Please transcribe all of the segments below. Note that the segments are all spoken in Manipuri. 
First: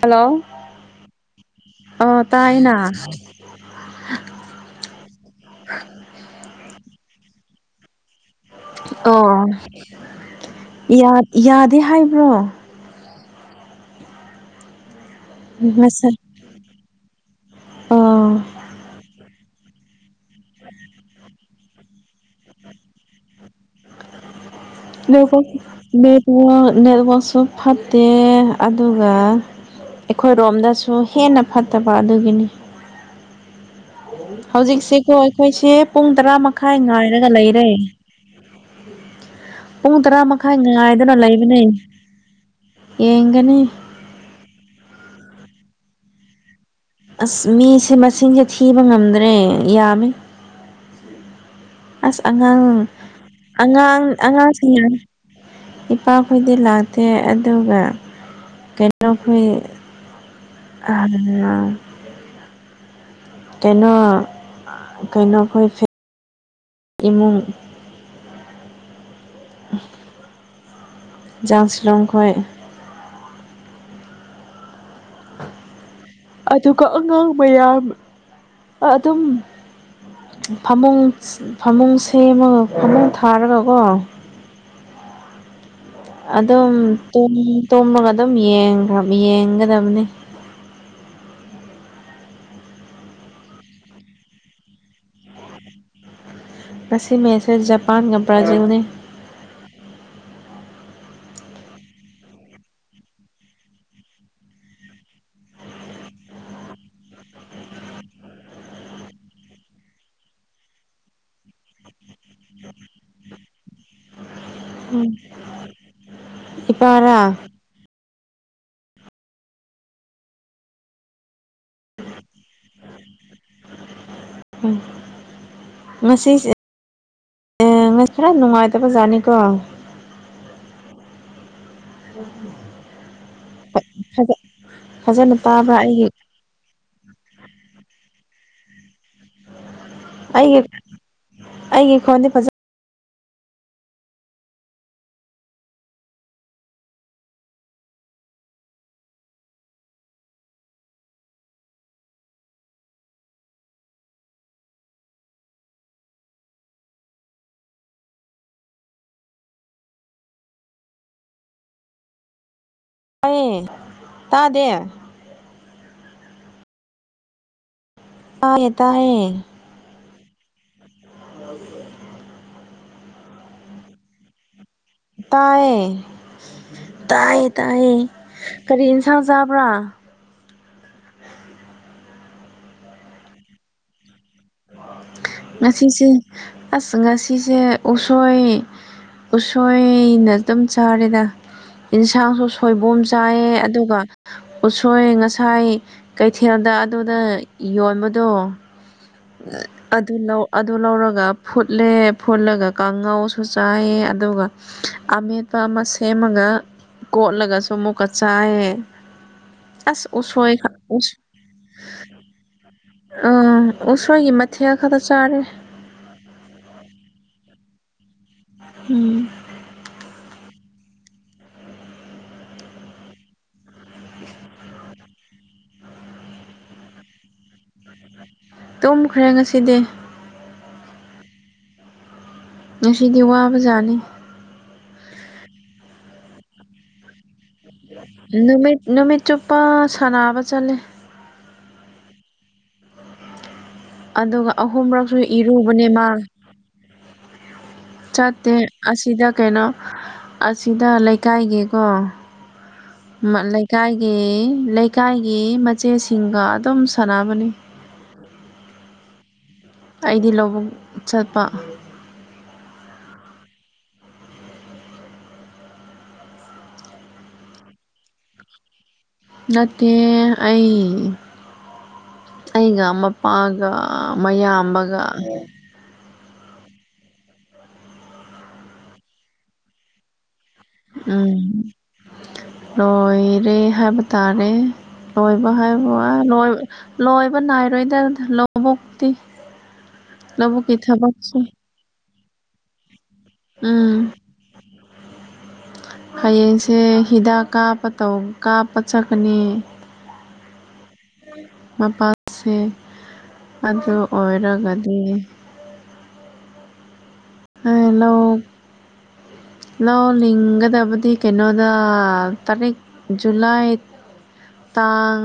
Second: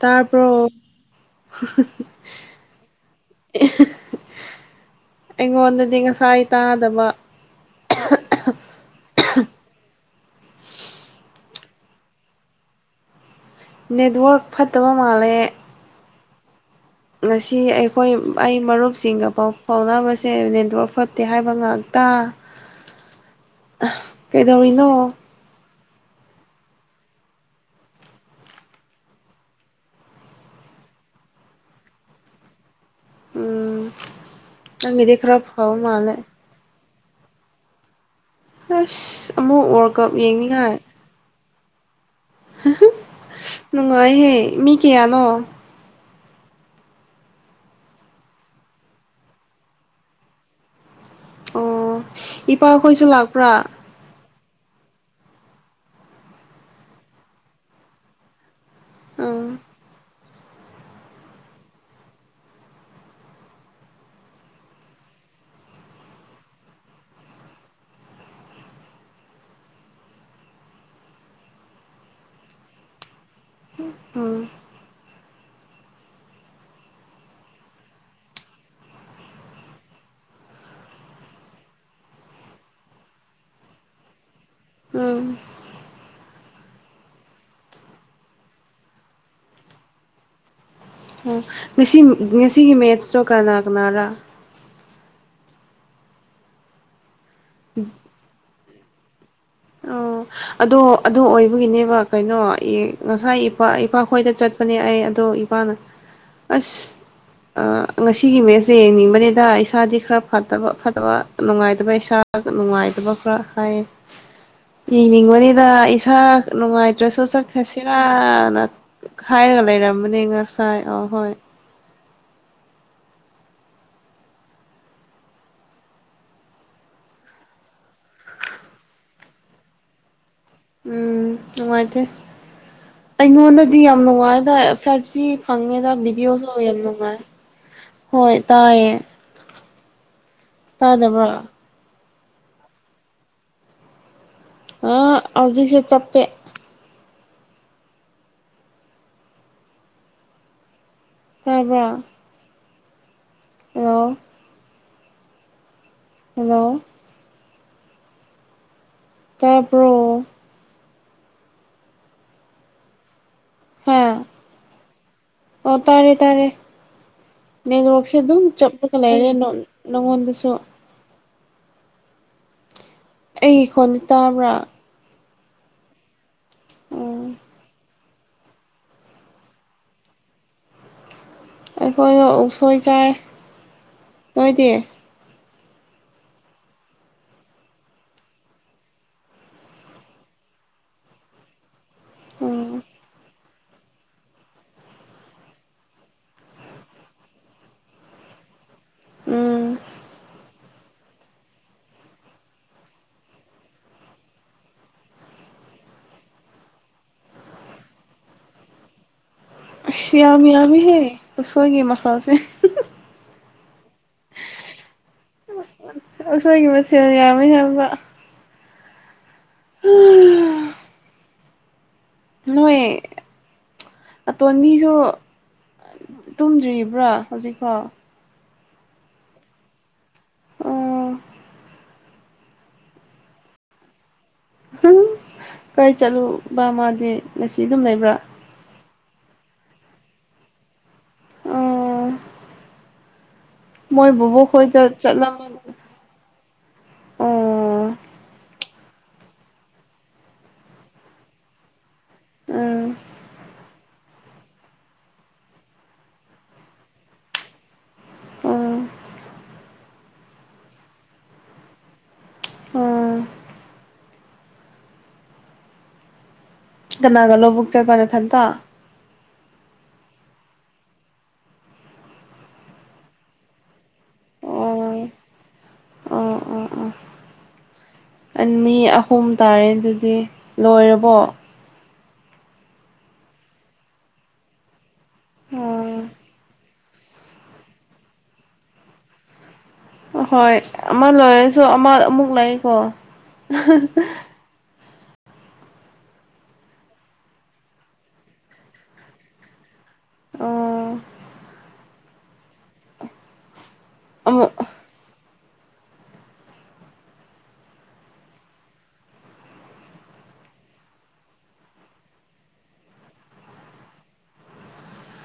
ꯍꯜꯂꯣ ꯇꯥꯄ ꯑꯣ ꯇꯥꯏꯅ ꯑꯩꯉꯣꯟꯗꯗꯤ ꯉꯁꯥꯏ ꯇꯥꯗꯕ ꯑꯣ ꯌꯥꯗꯦ ꯍꯥꯏꯕ꯭ꯔꯣ ꯅꯦꯠꯋꯔꯛ ꯐꯠꯇꯕ ꯃꯥꯜꯂꯦ [inaudible] ꯉꯁꯤ ꯑꯩꯈꯣꯏ ꯑꯣ ꯑꯩ ꯃꯔꯨꯞꯁꯤꯡꯒ ꯄꯥꯎ ꯍꯥꯎꯅꯕꯁꯦ ꯅꯦꯠꯋꯔꯥꯛ ꯐꯠꯇꯦ ꯍꯥꯏꯕ ꯉꯥꯛꯇ ꯀꯩꯗꯧꯔꯤꯅꯣ ꯅꯦꯠꯋꯥꯛꯁꯨ ꯐꯠꯇꯦ ꯑꯗꯨꯒ ꯑꯩꯈꯣꯏꯔꯣꯝꯗꯁꯨ ꯍꯦꯟꯅ ꯐꯠꯇꯕ ꯑꯗꯨꯒꯤꯅꯤ꯫ ꯎꯝ ꯍꯧꯖꯤꯛꯁꯤꯀꯣ ꯅꯪꯒꯤꯗꯤ ꯈꯔ ꯑꯩꯈꯣꯏꯁꯦ ꯐꯕ ꯄꯨꯡ ꯃꯥꯜꯂꯦ ꯇꯔꯥ ꯃꯈꯥꯏ ꯉꯥꯏꯔꯒ ꯂꯩꯔꯦ꯫ ꯑꯁ ꯑꯃꯨꯛ ꯋ꯭ꯔꯜ ꯀꯞ ꯌꯦꯡꯅꯤꯉꯥꯏ꯫ ꯑꯗꯨꯅ ꯂꯩꯕꯅꯦ ꯌꯦꯡꯒꯅꯤ꯫ ꯨꯅꯨꯉꯣꯏꯍꯦ ꯃꯤ ꯀꯌꯥꯌꯥꯅꯣ꯫ ꯑꯁ ꯃꯤꯁꯦ ꯃꯁꯤꯡꯁꯦ ꯊꯤꯕ ꯉꯝꯗ꯭ꯔꯦ ꯌꯥꯝꯃꯤ꯫ ꯑꯣ ꯑꯁ ꯑꯉꯥꯡ ꯏꯄꯥꯈꯣꯏꯁꯨ ꯂꯥꯛꯄ꯭ꯔꯥ ꯑꯉꯥꯡ ꯑꯉꯥꯡꯁꯤꯡꯅ [unintelligible] ꯏꯄꯥ ꯈꯨꯨꯉꯗꯤ ꯂꯥꯛꯇꯦ ꯑꯗꯨꯒ ꯀꯩꯅꯣ ꯐꯨꯏ ꯎꯝ [unintelligible] ꯀꯩꯅꯣ ꯑ ꯀꯩꯅꯣ [unintelligible] ꯏꯃꯨꯡ_ _ [unintelligible] ꯎꯝ ꯑꯗꯨꯒ ꯑꯉꯥꯡ ꯃꯌꯥꯝ ꯑꯗꯨꯝ ꯐꯃꯨꯡ ꯐꯃꯨꯡ ꯁꯦꯝꯃꯒ ꯐꯃꯨꯡ ꯊꯥꯔꯒ ꯀꯣ ꯎꯝ꯫ ꯑꯗꯨꯝ ꯇꯨꯝ ꯇꯣꯃꯒ ꯑꯗꯨꯝ ꯌꯦꯡꯒ꯭ꯔ ꯌꯦꯡꯒꯗꯕꯅꯦ꯫ ꯑꯣ ꯉꯁꯤ ꯉꯁꯤꯒꯤ ꯃꯦꯁ꯭ꯇꯇꯣ ꯀꯅꯥ ꯀꯅꯥꯔꯥ꯫ ꯉꯁꯤ ꯃꯦꯠꯁꯦ ꯖꯄꯥꯟꯒ ꯕ꯭ꯔꯥꯖꯤꯜꯅꯤ꯫ ꯑꯣ ꯑꯗꯣ ꯑꯗꯣ ꯑꯣꯏꯕꯒꯤꯅꯦꯕ ꯀꯩꯅꯣ ꯉꯁꯥꯏ ꯏꯄꯥ ꯏꯄꯥꯈꯣꯏꯗ ꯆꯠꯄꯅꯦ ꯑꯩ ꯑꯗꯣ ꯅꯨꯄꯅ ꯑꯁ ꯑ ꯉꯁꯤꯒꯤ ꯃꯦꯁꯁꯦ ꯌꯦꯡꯅꯤꯡꯕꯅꯤꯗ ꯏꯁꯥꯗꯤ ꯈꯔ ꯐꯠꯇꯕ ꯐꯠꯇꯕ ꯅꯨꯡꯉꯥꯏꯇꯕ ꯏꯁꯥ꯫ [unintelligible] ꯅꯨꯡꯉꯥꯏꯇꯕ ꯈꯔ ꯍꯥꯏꯌꯦ꯫ ꯎꯝ ꯏꯅꯤꯡꯕꯅꯤꯗ ꯏꯁꯥ ꯅꯨꯡꯉꯥꯏꯇ꯭ꯔꯁꯨ ꯏꯄꯥꯔꯥ ꯆꯠ ꯐꯦꯁꯤꯔꯥꯅ ꯈꯥꯏꯔꯒ ꯂꯩꯔꯝꯕꯅꯦ ꯉꯁꯥꯏ ꯑ ꯍꯣꯏ꯫ ꯎꯝ ꯉꯁꯤꯁꯦ ꯅꯨꯃꯤꯠ ꯈꯔꯥ ꯅꯨꯡꯉꯥꯏꯇꯕ ꯖꯥꯇꯅꯤꯀꯣ꯫ ꯎꯝ ꯅꯨꯉꯥꯏꯇ [inaudible] ꯑꯩꯉꯣꯟꯗꯗꯤ ꯌꯥꯝ ꯅꯨꯡꯉꯥꯏꯗ ꯐ꯭ꯔꯥꯐ ꯁꯤ ꯐꯖꯅ ꯇꯥꯕ꯭ꯔꯥ ꯐꯪꯉꯦꯗ ꯑꯩꯒꯤ ꯕꯤꯗꯤꯑꯣꯁꯨ ꯌꯥꯝ ꯅꯨꯡꯉꯥꯏ꯫ ꯍꯣꯏ ꯇꯥꯏꯌꯦ꯫ ꯑꯩꯒꯤ ꯇꯥꯗꯕ꯭ꯔꯣ ꯑꯩꯒꯤ ꯈꯣꯟꯗꯤ ꯐꯖ_ _ ꯑ ꯍꯧꯖꯤꯛꯁꯦ ꯆꯄꯄꯦ꯫ ꯇꯥꯕ꯭ꯔꯥ ꯍ꯭ꯂꯣ ꯍ꯭ꯂꯣ ꯇꯥꯕ꯭ꯔꯣ ꯇꯥꯌꯦ ꯍꯥ ꯇꯥꯗꯦ꯫ ꯑꯣ ꯇꯥꯔꯦ ꯇꯥꯔꯦ ꯅꯦꯒ꯭ꯔꯣꯛꯁꯦ ꯑꯗꯨꯝ ꯇꯥꯏꯌꯦ ꯆꯞꯄꯒ ꯂꯩꯔꯦ ꯇꯥꯏꯌꯦ ꯅꯣ ꯅꯉꯣꯟꯗꯁꯨ [inaudible] ꯑꯩꯒꯤ ꯈꯣꯟꯗꯤ ꯇꯥꯕ꯭ꯔꯥ꯫ ꯇꯥꯏꯌꯦ ꯎꯝ ꯇꯥꯏꯌꯦ ꯇꯥꯏꯌꯦ ꯀꯔꯤ ꯏꯟꯁꯥꯡ ꯆꯥꯕ꯭ꯔꯥ꯫ ꯑꯩꯈꯣꯏꯗꯤ ꯎꯛꯁꯣꯏ ꯆꯥꯏ ꯅꯣꯏꯗꯤ꯫ ꯉꯁꯤꯁꯦ ꯑꯁ ꯉꯁꯤꯁꯦ ꯎꯁꯣꯏ_ _ ꯎꯁꯣꯏꯅ ꯑꯗꯨꯝ ꯆꯥꯔꯦꯗ ꯏꯟꯁꯥꯡꯁꯨ ꯎꯝ ꯁꯣꯏꯕꯣꯝ ꯆꯥꯏꯌꯦ ꯑꯗꯨꯒ_ _ ꯎꯁꯣꯏ ꯉꯁꯥꯏ ꯀꯩꯊꯦꯜꯗ ꯑꯗꯨꯗ ꯌꯣꯟꯕꯗꯣ_ _ ꯎꯝ꯫ ꯑꯗꯨ ꯂꯧ ꯑꯗꯨ ꯂꯧꯔꯒ ꯐꯨꯠꯂꯦ ꯐꯨꯠꯂꯒ ꯀꯥꯡꯉꯧꯁꯨ ꯆꯥꯏꯌꯦ ꯑꯗꯨꯒ_ _ ꯑꯃꯦꯠꯄ ꯑꯃ ꯁꯦꯝꯃꯒ ꯀꯣꯠꯂꯒꯁꯨ ꯑꯃꯨꯛꯀ ꯆꯥꯏꯌꯦ꯫ ꯑꯁ ꯌꯥꯝ ꯎꯁꯣꯏꯒ ꯎꯁꯣꯏ ꯌꯥꯝꯃꯤꯍꯦ ꯎꯁꯣꯏꯒꯤ ꯃꯈꯜꯁꯦ ꯑ ꯎꯁꯣꯏꯒꯤ ꯃꯊꯦꯜ ꯈꯛꯇ ꯆꯥꯔꯦ ꯑꯁꯣꯏꯒꯤ ꯃꯊꯦꯜꯅ ꯌꯥꯝꯃꯦ ꯍꯥꯏꯕꯥ ꯎꯝ ꯍꯥ ꯅꯣꯏ ꯑꯇꯣꯟꯕꯤꯁꯨ ꯇꯨꯝꯗ꯭ꯔꯤꯕ꯭ꯔꯣ ꯍꯧꯖꯤꯛꯐꯥꯎ ꯇꯨꯝꯈ꯭ꯔꯦ ꯉꯁꯤꯗꯤ ꯑꯣ ꯉꯁꯤꯗꯤ ꯋꯥꯕꯖꯥꯠꯅꯤ ꯍꯨꯝ ꯀꯥꯏ ꯆꯠꯂꯨꯕ ꯃꯥꯗꯤ ꯉꯁꯤ ꯑꯗꯨꯝ ꯂꯩꯕ꯭ꯔꯥ ꯅꯨꯃꯤꯠ ꯅꯨꯃꯤꯠ ꯆꯨꯞꯄ ꯁꯥꯟꯅꯕ ꯆꯠꯂꯦ ꯑꯣ ꯃꯣꯏ ꯕꯣꯕꯣꯛꯈꯣꯏꯗ ꯆꯠꯂꯝꯃꯅꯤ ꯄꯨꯅꯤꯃꯥ ꯑꯣ ꯆꯠꯇꯦ ꯑꯁꯤꯗ ꯀꯩꯅꯣ ꯑꯁꯤꯗ ꯂꯩꯀꯥꯏꯒꯤꯀꯣ ꯎꯝ ꯂꯩꯀꯥꯏꯒꯤ ꯂꯩꯀꯥꯏꯒꯤ ꯃꯆꯦꯁꯤꯡꯒ ꯑꯗꯨꯝ ꯁꯥꯟꯅꯕꯅꯤ ꯎꯝ ꯑꯩꯗꯤ ꯂꯧꯕꯨꯛ ꯆꯠꯄ ꯎꯝ ꯀꯅꯥꯒ ꯂꯧꯕꯨꯛ ꯆꯠꯄ ꯅꯊꯟꯇ ꯅꯠꯇꯦ ꯑꯩ ꯑꯩꯒ ꯃꯄꯥꯒ ꯑꯣ ꯃꯌꯥꯝꯕꯒ ꯑꯣ ꯑꯣ ꯑꯣ ꯃꯤ ꯑꯍꯨꯝ ꯇꯥꯔꯦ ꯑꯗꯨꯗꯤ ꯂꯣꯏꯔꯕꯣ ꯎꯝ ꯂꯣꯏꯔꯦ ꯍꯥꯏꯕ ꯇꯥꯔꯦ ꯂꯣꯏꯕ ꯍꯥꯏꯕꯕꯨ ꯎꯝ ꯂꯣꯏ ꯂꯣꯏꯕ ꯅꯥꯏꯔꯣꯏꯗ ꯂꯧꯕꯣꯛꯛꯇꯤ ꯍꯣ ꯍꯣꯏ ꯑꯃ ꯂꯣꯏꯔꯁꯨ ꯑꯃ ꯑꯃꯨꯛ ꯂꯩꯀꯣ ꯎꯝ ꯍꯌꯦꯡꯁꯦ ꯍꯤꯗꯥꯛ ꯀꯥꯞꯄ ꯇꯧ ꯀꯥꯞꯄ ꯆꯠꯀꯅꯤ ꯑꯣ ꯃꯄꯥꯁꯦ ꯑꯗꯨ ꯑꯃꯨꯛ ꯑꯣꯏꯔꯒꯗꯤ ꯍꯂꯣ ꯂꯧ ꯂꯤꯡꯒꯗꯕꯗꯤ ꯀꯩꯅꯣꯗ ꯇꯔꯤꯛ ꯖꯨꯂꯥꯏ ꯇꯥꯡ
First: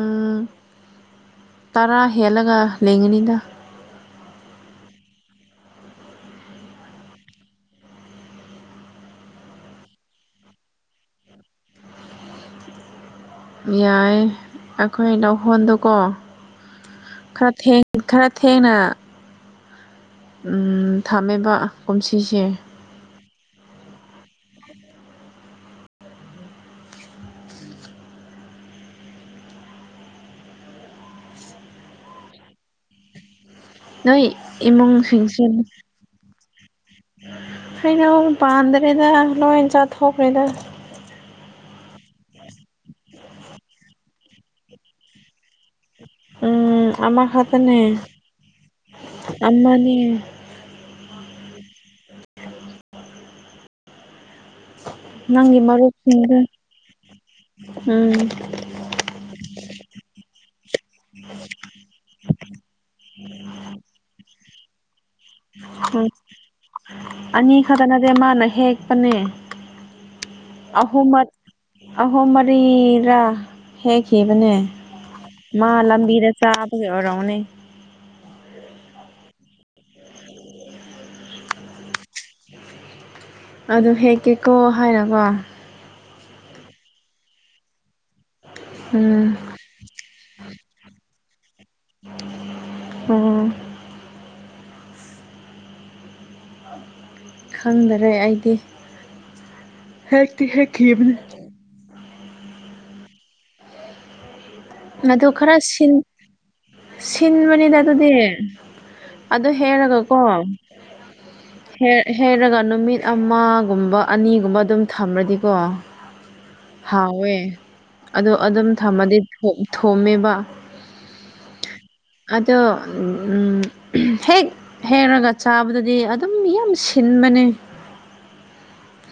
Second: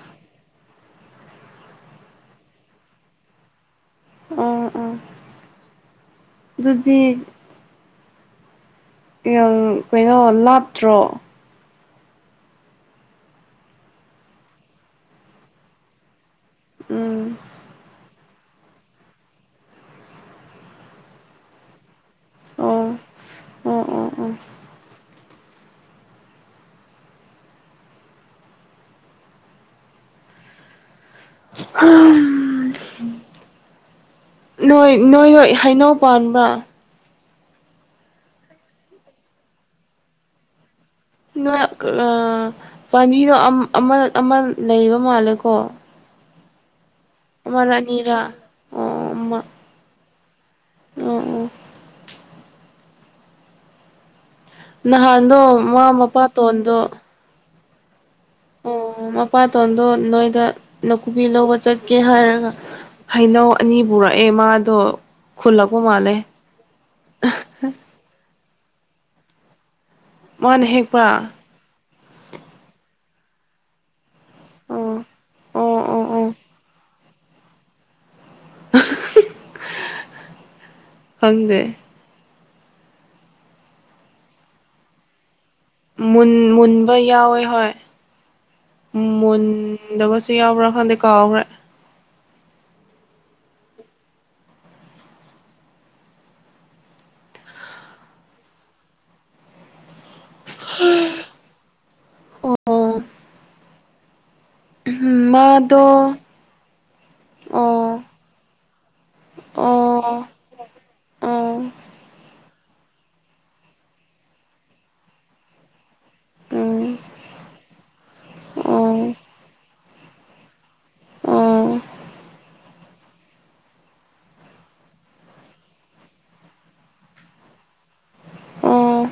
ꯇꯔꯥ ꯍꯦꯜꯂꯒ ꯂꯩꯒꯅꯤꯗ ꯎꯝ ꯎꯝ ꯑꯗꯨꯗꯤ ꯌꯥꯝ ꯀꯩꯅꯣ ꯂꯥꯞꯇ꯭ꯔꯣ ꯌꯥꯏ ꯑꯩꯈꯣꯏ ꯂꯧꯈꯣꯟꯗꯨꯀꯣ ꯎꯝ ꯈꯔ ꯊꯦꯡ ꯈꯔ ꯊꯦꯡꯅ ꯊꯝꯃꯦꯕ ꯀꯨꯝꯁꯤꯁꯦ ꯑꯣ ꯑꯣ ꯑꯣ ꯑꯣ ꯅꯣꯏ ꯅꯣꯏ ꯅꯣꯏ ꯏꯃꯨꯡꯁꯤꯡꯁꯦ ꯅꯣꯏ ꯍꯩꯅꯧ ꯄꯥꯟꯕ꯭ꯔꯥ ꯍꯩꯅꯧ ꯄꯥꯟꯗ꯭ꯔꯦꯗ ꯂꯣꯏ ꯆꯥꯊꯣꯛꯈ꯭ꯔꯦꯗ ꯅꯣꯏ ꯑ ꯄꯥꯝꯕꯤꯒꯥ ꯑꯃꯥ ꯑꯃ ꯂꯩꯕ ꯃꯥꯜꯂꯦꯀꯣ ꯎꯝ ꯑꯃꯥ ꯑꯃꯔ ꯈꯛꯇꯥꯅꯦ ꯑꯅꯤꯔ ꯑꯃꯅꯤ ꯎ ꯑꯣ ꯅꯍꯥꯟꯗꯣ ꯅꯪꯒꯤ ꯃꯥꯃꯥ ꯃꯔꯨꯞꯁꯤꯡꯗꯣ ꯃꯄꯥꯇꯣꯟꯗꯣ ꯎꯝ ꯑꯣ ꯃꯄꯥꯇꯣꯟꯗꯣ ꯅꯣꯏꯗ ꯅꯥꯀꯨꯞꯄꯤ ꯂꯧꯕ ꯆꯠꯀꯦ ꯍꯥꯏꯔꯒ ꯍꯩꯅꯧ ꯑꯅꯤ ꯄꯨꯔꯛꯑꯦ ꯃꯥꯗꯣ ꯈꯨꯜꯂꯛꯄ ꯎꯝ ꯃꯥꯜꯂꯦ ꯑꯅꯤ ꯈꯛꯇ ꯅꯠꯇꯦ ꯃꯥꯅ ꯍꯦꯛꯄꯅꯦ ꯃꯥꯅ ꯑꯍꯨꯝ ꯃꯥ ꯍꯦꯛꯄ꯭ꯔꯥ ꯑꯍꯨꯝ ꯃꯔꯤꯔꯥ ꯍꯦꯛꯈꯤꯕꯅꯦ ꯑꯣ ꯃꯥ ꯑꯣ ꯑꯣ ꯑꯣ ꯂꯝꯕꯤꯗ ꯆꯥꯕꯒꯤ ꯑꯣꯏꯔꯣꯅꯦ ꯍꯪꯗꯦ ꯑꯗꯨ ꯍꯦꯛꯀꯦꯀꯣ ꯍꯥꯏꯔꯀꯣ ꯟ ꯃꯨꯟꯕ ꯌꯥꯎꯋꯦ ꯎꯝ ꯍꯣꯏꯟ ꯑꯁ ꯌꯥꯝꯎꯕꯔ ꯈꯪꯗꯦ ꯀꯥꯕꯔ ꯎ ꯈꯪꯗꯔꯦ ꯑꯩꯗꯤ ꯍꯦꯛꯇꯤ ꯍꯦꯛꯈꯤꯕꯅꯤ ꯑꯣ ꯑꯗꯨ ꯈꯔ ꯁꯤꯟ ꯃꯥꯗꯣ ꯁꯤꯟꯕꯅꯤꯗ ꯑꯣ ꯑꯗꯨꯗꯤ ꯑꯗꯨꯗꯣ ꯍꯦꯔꯒ ꯀꯣ ꯑꯣ ꯑꯣ ꯍꯩꯔꯒ ꯅꯨꯃꯤꯠ ꯑꯃꯒꯨꯝꯕ ꯑꯅꯤꯒꯨꯝꯕ ꯑꯗꯨꯝ ꯊꯝꯃꯗꯤꯀꯣ ꯎꯝ ꯍꯥꯎꯋꯦ ꯑꯗꯣ ꯑꯗꯨꯝ ꯑꯣ ꯊꯝꯃꯗꯤ ꯊꯣꯝꯃꯦꯕ ꯑꯥ ꯑꯗꯣ ꯍꯦꯛ ꯍꯦꯛꯔꯒ ꯆꯥꯕꯗꯗꯤ ꯑꯗꯨꯝ ꯌꯥꯝ ꯁꯤꯟꯕꯅꯦ ꯑꯣ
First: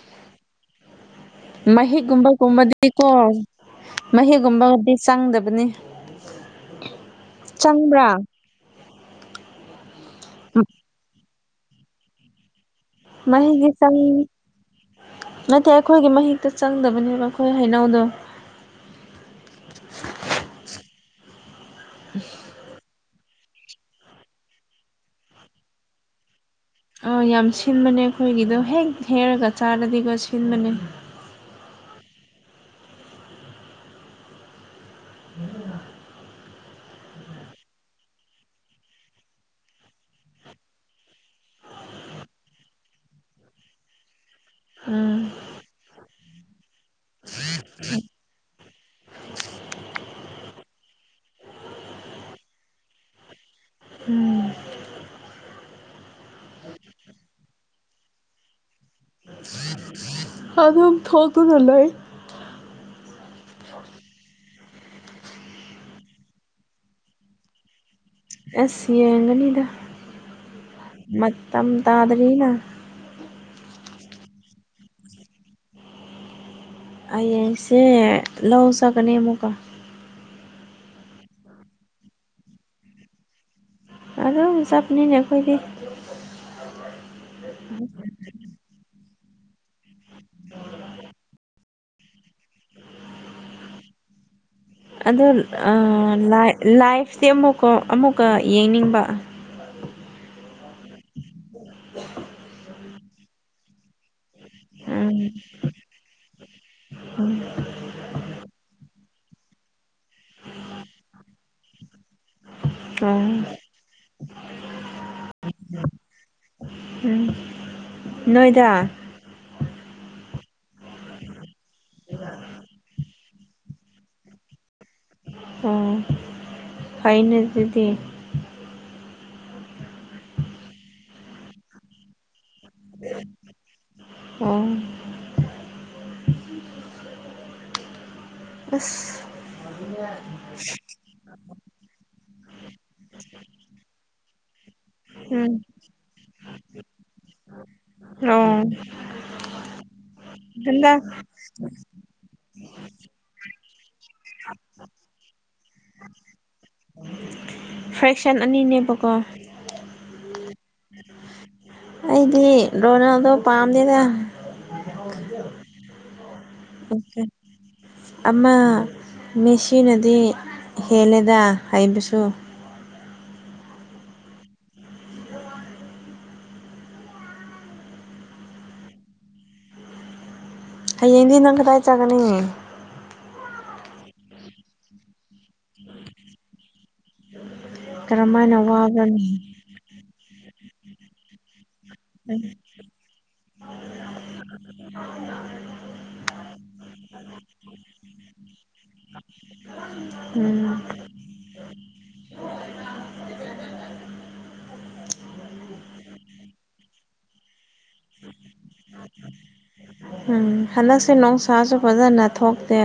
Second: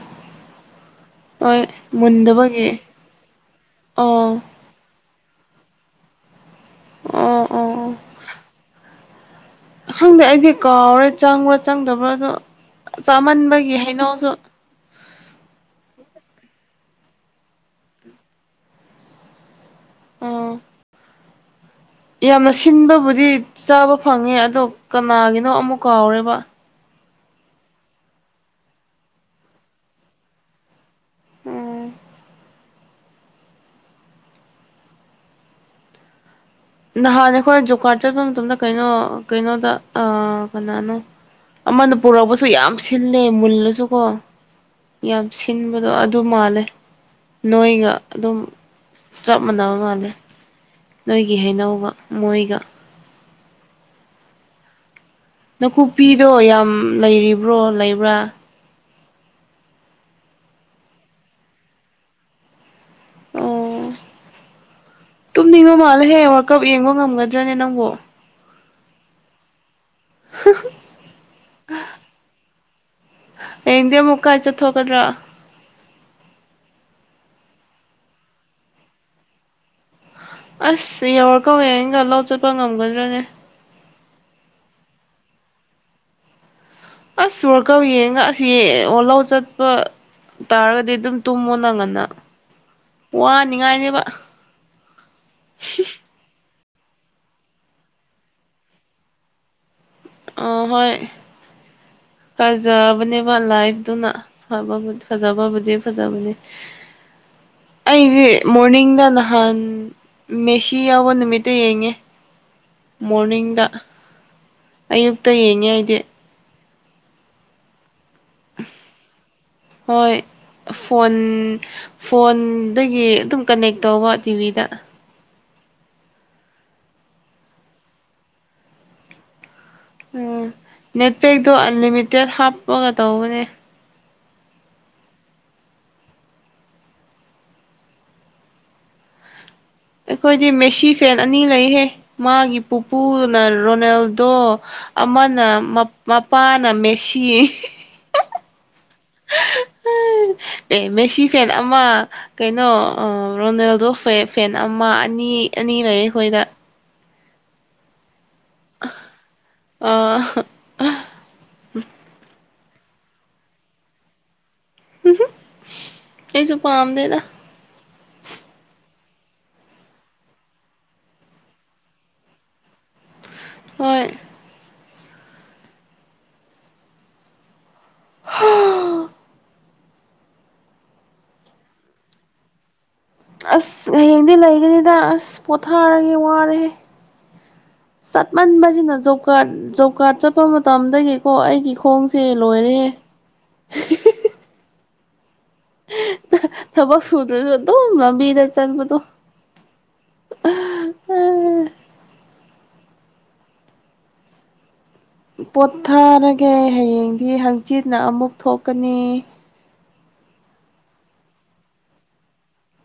ꯍꯣꯏ ꯃꯨꯟꯗꯕꯒꯤ ꯃꯍꯤꯛꯒꯨꯝꯕꯒꯨꯝꯕꯗꯤꯀꯣ ꯑꯣ ꯃꯍꯤꯒꯨꯝꯕꯗꯤ ꯆꯪꯗꯕꯅꯤ ꯑꯣ ꯑꯣ ꯆꯪꯕ꯭ꯔꯥ ꯈꯪꯗꯦ ꯑꯩꯗꯤ ꯀꯥꯎꯔꯦ ꯆꯪꯕ꯭ꯔꯥ ꯆꯪꯗꯕ꯭ꯔꯥꯗ ꯃꯍꯤꯒꯤ ꯆꯥꯃꯟꯕꯒꯤ ꯆꯪ ꯍꯩꯅꯧꯁꯨ ꯅꯠꯇꯦ ꯑꯩꯈꯣꯏꯒꯤ ꯃꯍꯤꯛꯇ ꯆꯪꯗꯕꯅꯦꯕ ꯑꯩꯈꯣꯏ ꯍꯩꯅꯧꯗꯣ ꯑꯥ ꯌꯥꯝꯅ ꯁꯤꯟꯕꯕꯨꯗꯤ ꯆꯥꯕ ꯐꯪꯉꯦ ꯑꯗꯣ ꯀꯅꯥꯒꯤꯅꯣ ꯑꯃꯨꯛ ꯀꯥꯎꯔꯦꯕ ꯑꯥ ꯌꯥꯝ ꯁꯤꯟꯕꯅꯦ ꯑꯩꯈꯣꯏꯒꯤꯗꯣ ꯍꯦꯛ ꯍꯦꯛꯔꯒ ꯆꯥꯔꯗꯤꯀꯣ ꯁꯤꯟꯕꯅꯦ ꯎꯝ ꯎꯝ ꯅꯍꯥꯟ ꯑꯩꯈꯣꯏ ꯖꯣꯕ ꯀꯥꯔꯠ ꯆꯠꯄ ꯃꯇꯝꯗ ꯀꯩꯅꯣ ꯀꯩꯅꯣꯗ ꯀꯅꯥꯅꯣ ꯑꯃꯅ ꯄꯨꯔꯛꯄꯁꯨ ꯌꯥꯝ ꯁꯤꯜꯂꯦ ꯃꯨꯜꯂꯁꯨꯀꯣ ꯎꯝ ꯌꯥꯝ ꯁꯤꯟꯕꯗꯣ ꯑꯗꯨ ꯃꯥꯜꯂꯦ ꯅꯣꯏꯒ ꯑꯗꯨꯝ ꯆꯞ ꯃꯥꯟꯅꯕ ꯃꯥꯜꯂꯦ ꯅꯣꯏꯒꯤ ꯍꯩꯅꯧꯒ ꯃꯣꯏꯒ ꯎꯝ ꯅꯥꯀꯨꯞꯄꯤꯗꯣ ꯌꯥꯝ ꯂꯩꯔꯤꯕ꯭ꯔꯣ ꯂꯩꯕ꯭ꯔꯥ ꯑꯗ ꯊꯒꯅꯂꯣ ꯑꯣ ꯇꯨꯝꯅꯤꯡꯕ ꯃꯥꯜꯂ ꯍꯦꯛ ꯋꯥꯔꯀꯞ ꯌꯦꯡꯕ ꯉꯝꯒꯗ꯭ꯔꯅꯦ ꯅꯪꯕꯨ ꯑꯁꯤ ꯌꯦꯡꯒꯅꯤꯗ [inaudible] ꯃꯝ ꯇ ꯑꯗꯨꯔꯤꯅ ꯍꯌꯦꯡꯗꯤ ꯑꯃꯨꯛꯀꯥꯏ ꯆꯠꯊꯣꯛꯀꯗ꯭ꯔꯥ ꯑꯩꯡꯁꯦ ꯂꯧꯖꯀꯅꯦ ꯑꯃꯨꯛꯀ ꯑꯁ ꯌꯧꯔꯛ ꯀꯧꯋꯦ ꯑꯩꯅꯒ ꯂꯧ ꯆꯠꯄ ꯉꯝꯒꯗ꯭ꯔꯅꯦ ꯑꯗ ꯁꯞꯅꯤꯅꯦꯈꯣꯏꯗꯤ ꯑꯁ ꯁꯜꯀ ꯌꯦꯡꯉ ꯁꯤ ꯑꯣꯂꯧ ꯆꯠꯄ ꯇꯥꯔꯒꯗꯤ ꯑꯗꯨꯝ ꯇꯨꯝꯃꯣ ꯅꯪꯉꯅ ꯋꯥꯅꯤꯡꯉꯥꯏꯅꯦꯕ ꯑꯗꯣ ꯂꯥꯏꯐꯇꯤ ꯑꯃꯨꯛꯀ ꯑꯃꯨꯛꯀ ꯌꯦꯡꯅꯤꯡꯕ ꯑ ꯍꯣꯏ ꯐꯖꯕꯅꯦꯕ ꯂꯥꯏꯚꯇꯅ ꯐꯗꯤ ꯎꯝ ꯐꯖꯕꯕꯨꯗꯤ ꯐꯖꯕꯅꯦ ꯎꯝ ꯑꯩꯗꯤ ꯃꯣꯔꯅꯤꯡꯗ ꯅꯍꯥꯟ ꯃꯦꯁꯤ ꯌꯥꯎꯕ ꯅꯨꯃꯤꯠꯇ ꯌꯦꯡꯉꯦ ꯑꯣ ꯃꯣꯔꯅꯤꯡꯅꯤꯡꯗ [unintelligible] ꯑꯌꯨꯛꯇ ꯌꯦꯡꯉ ꯑꯩꯗꯤ ꯎꯝ ꯅꯣꯏꯗ ꯍꯣꯏ ꯐꯣꯟ ꯐꯣꯟꯗꯒꯤ ꯑꯗꯨꯝ ꯀꯅꯦꯛ ꯇꯧꯕ ꯇꯤꯚꯤꯗ ꯑꯣ ꯐꯥꯏꯩꯅ ꯑꯗꯨꯗꯤ ꯎꯝ ꯅꯦꯠꯄꯦꯛꯇꯣ ꯑꯟꯂꯤꯃꯤꯇꯦꯠ ꯍꯥꯞꯄꯒ ꯇꯧꯕꯅꯦ ꯑꯣ ꯑꯁ ꯑꯩꯈꯣꯏꯗꯤ ꯃꯦꯁꯤ ꯐꯦꯟ ꯑꯅꯤ ꯂꯩꯍꯦ ꯃꯥꯒꯤ ꯄꯨꯄꯨꯗꯨꯅ ꯔꯣꯅꯦꯜꯗꯣ ꯑꯃꯅ ꯎꯝ ꯃꯄꯥꯅ ꯃꯦꯁꯤ ꯑꯣ ꯑꯦ ꯍꯟꯗꯛ ꯃꯦꯁꯤ ꯐꯦꯟ ꯑꯃ ꯀꯩꯅꯣ ꯔꯣꯅꯦꯜꯗꯣ ꯐ ꯐꯦꯟ ꯑꯃ ꯑꯅꯤ ꯑꯅꯤ ꯂꯩ ꯑꯩꯈꯣꯏꯗ ꯐ꯭ꯔꯦꯛꯁꯟ ꯑꯅꯤꯅꯦꯕꯀꯣ ꯑ ꯎꯝ ꯑꯩꯗꯤ ꯗꯣꯅꯣꯗꯣ ꯄꯥꯝꯗꯦꯗ ꯎ ꯍ ꯑꯩꯁꯨ ꯄꯥꯝꯗꯦꯗ ꯑꯣ ꯑꯃ ꯃꯁꯤꯦꯁꯤꯅꯗꯤ ꯍꯦꯜꯂꯦꯗ ꯍꯥꯏꯕꯁꯨ ꯍꯣꯏ ꯍꯥꯥ ꯍꯌꯦꯡꯗꯤ ꯅꯪ ꯀꯗꯥꯏ ꯆꯥꯒꯅꯤꯉ ꯑꯁ ꯍꯌꯦꯡꯗꯤ ꯂꯩꯒꯅꯤꯗ ꯑꯁ ꯄꯣꯊꯥꯔꯒꯦ ꯋꯥꯔꯦ ꯀꯔꯝꯃꯥꯏꯅ ꯆꯠꯃꯟꯕꯁꯤꯅ ꯖꯣꯕ ꯀꯥꯔ ꯋꯥꯕ꯭ꯔꯅꯤ ꯖꯣꯕ ꯀꯥꯔꯗ ꯆꯠꯄ ꯃꯇꯝꯗꯒꯤꯀꯣ ꯑꯩꯒꯤ ꯈꯣꯡꯁꯦ ꯂꯣꯏꯔꯦꯍꯦ ꯎꯝ [unintelligible] ꯊꯕꯛ ꯁꯨꯗꯔꯗꯨ ꯑꯗꯨꯕꯤꯔ ꯆꯕꯗꯨ ꯎꯝ ꯄꯣꯊꯥꯔꯒꯦ ꯍꯌꯦꯡꯗꯤ ꯍꯪꯆꯤꯠꯅ ꯑꯃꯨꯛ ꯊꯣꯛꯀꯅꯤ ꯎꯝ ꯍꯟꯗꯛꯁꯦ ꯅꯨꯡꯁꯥꯁꯨ ꯐꯖꯅ ꯊꯣꯛꯇꯦ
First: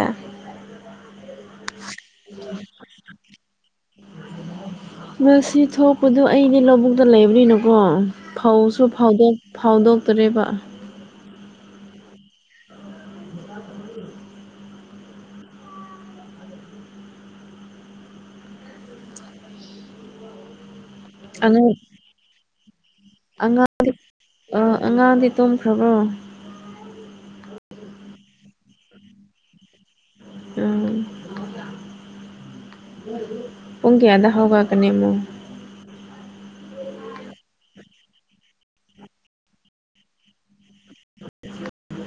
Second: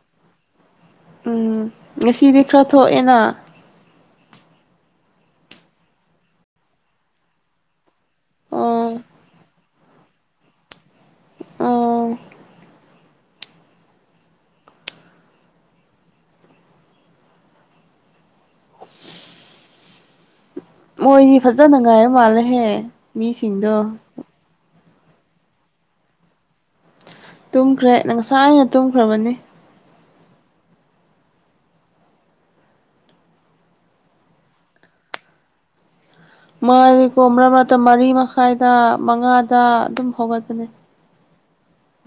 ꯎꯝ ꯉꯁꯤꯗꯤ ꯈꯔ ꯊꯣꯛꯑꯦꯅ ꯉ ꯊꯣꯛꯄꯗꯨ ꯑꯩꯗꯤ ꯂꯧꯕꯨꯛꯇ ꯂꯩꯕꯅꯤꯅꯀꯣ ꯐꯧꯁꯨ ꯑꯣ ꯐꯧꯗꯣꯛ ꯐꯥꯎꯗꯣꯛꯇꯔꯤꯕ ꯑꯥ ꯃꯣꯏꯅꯤ ꯑꯉꯥꯡ ꯐꯖꯅ ꯉꯥꯏꯕ ꯃꯥꯜꯂꯦꯍꯦ ꯃꯤꯁꯤꯡꯗꯣ ꯑ ꯑꯉꯥꯡꯗꯤ ꯇꯨꯝꯈ꯭ꯔꯕ꯭ꯔꯣ ꯇꯨꯝꯈ꯭ꯔꯦ ꯅ ꯉꯁꯥꯏ ꯑꯩꯅ ꯇꯨꯝꯈ꯭ꯔꯕꯅꯤ ꯎꯝ ꯎꯡꯀꯦ ꯑꯗ ꯍꯒꯀꯅꯤ ꯑꯃꯣ ꯃꯥ ꯀꯣ ꯃꯔꯛ ꯃꯔꯛꯇ ꯃꯔꯤ ꯃꯈꯥꯏꯗ ꯃꯉꯥꯗ ꯑꯗꯨꯝ ꯍꯧꯒꯠꯄꯅꯦ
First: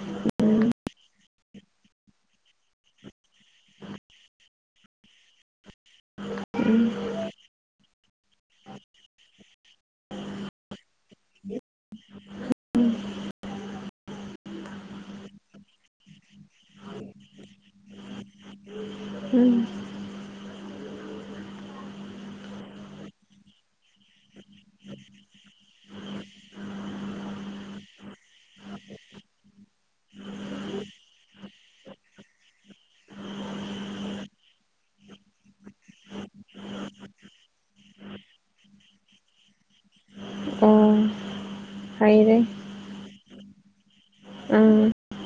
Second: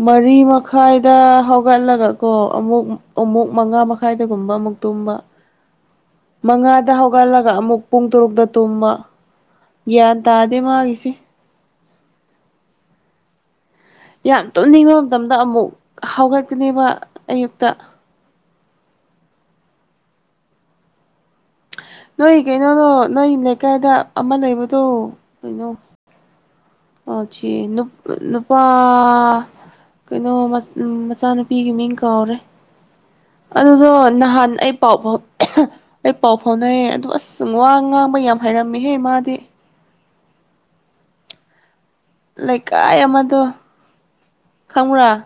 ꯃꯔꯤ ꯃꯈꯥꯏꯗ ꯍꯧꯒꯠꯂꯒ ꯀꯣ ꯑꯃꯨꯛ ꯑꯃꯨꯛ ꯃꯉꯥ ꯃꯈꯥꯏꯗꯒꯨꯝꯕ ꯑꯃꯨꯛ ꯇꯨꯝꯕ ꯎꯝ ꯃꯉꯥꯗ ꯍꯧ ꯍꯧꯒꯜꯂꯒ ꯑꯃꯨꯛ ꯄꯨꯡ ꯇꯔꯨꯛꯇ ꯇꯨꯝꯕ ꯒ꯭ꯌꯥꯟ ꯇꯥꯗꯦ ꯃꯥꯒꯤꯁꯦ ꯌꯥꯝ ꯇꯨꯝꯅꯤꯡꯕ ꯃꯇꯝꯗ ꯑꯃꯨꯛ ꯍꯧꯥꯎꯒꯠꯀꯅꯦꯕ ꯑꯌꯨꯛꯇ ꯎꯝ ꯅꯣꯏ ꯀꯩꯅꯣꯗꯣ ꯅꯣꯏ ꯂꯩꯀꯥꯏꯗ ꯑꯃ ꯂꯩꯕꯗꯣ ꯀꯩꯅꯣ ꯑꯣꯖꯤ ꯅꯨ ꯅꯨꯄꯥ ꯀꯩꯅꯣ ꯃꯆꯥꯅꯨꯄꯤꯒꯤ ꯃꯤꯡ ꯀꯥꯎꯔꯦ ꯑꯗꯨꯗꯣ ꯅꯍꯥꯟ ꯑꯩ ꯄꯥꯎ ꯐꯥꯎ ꯑꯩ ꯄꯥꯎ ꯐꯥꯎꯅꯩꯌꯦ ꯑꯗꯨ ꯑꯁ ꯋꯥ ꯉꯥꯡꯕ ꯌꯥꯝ ꯍꯥꯏꯩꯔꯝꯃꯤꯍꯦ ꯃꯥꯗꯤ ꯑꯣ ꯍꯥꯏꯔꯦ ꯏꯀꯥꯏ ꯑꯃꯗꯣ ꯈꯪꯕ꯭ꯔꯥ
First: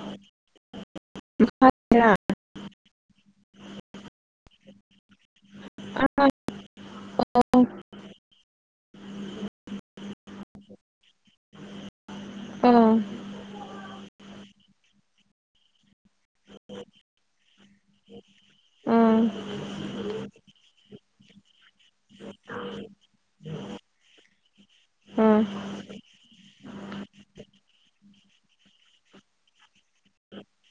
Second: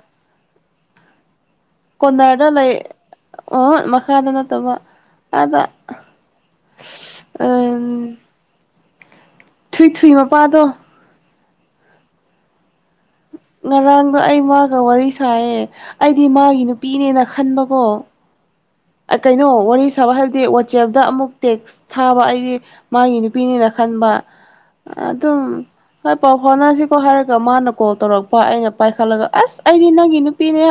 ꯎ ꯀꯣꯅꯔꯗ ꯂꯩ ꯑꯣ ꯃꯈꯥꯗ ꯅꯠꯇꯕ ꯑꯥꯗ ꯑꯣ ꯊ꯭ꯔꯤ ꯊ꯭ꯔꯤ ꯃꯄꯥꯗꯣ ꯑꯥ ꯉꯔꯥꯡꯗꯣ ꯑꯩ ꯃꯥꯒ ꯋꯥꯔꯤ ꯁꯥꯏꯌꯦ ꯑꯩꯗꯤ ꯃꯥꯒꯤ ꯅꯨꯄꯤꯅꯦꯅ ꯈꯟꯕꯀꯣ ꯑꯥ ꯀꯩꯅꯣ ꯋꯥꯔꯤ ꯁꯥꯕ ꯍꯥꯏꯕꯗꯤ ꯋꯥꯆꯦꯞꯇ ꯑꯃꯨꯛ ꯇꯦꯛꯁ ꯁꯥꯕ ꯑꯩꯗꯤ ꯃꯥꯒꯤ ꯅꯨꯄꯤꯅꯤꯅ ꯈꯟꯕ ꯑꯥ ꯑꯗꯨꯝ ꯍꯣꯏ ꯄꯥꯎ ꯍꯥꯎꯠꯅꯁꯤꯀꯣ ꯍꯥꯏꯔꯒ ꯃꯥꯅ ꯀꯣꯜ ꯇꯧꯔꯛꯄ ꯑꯩꯅ ꯄꯥꯏꯈꯠꯂꯒ ꯑꯁ ꯑꯩꯗꯤ ꯅꯪꯒꯤ ꯅꯨꯄꯤꯅꯦ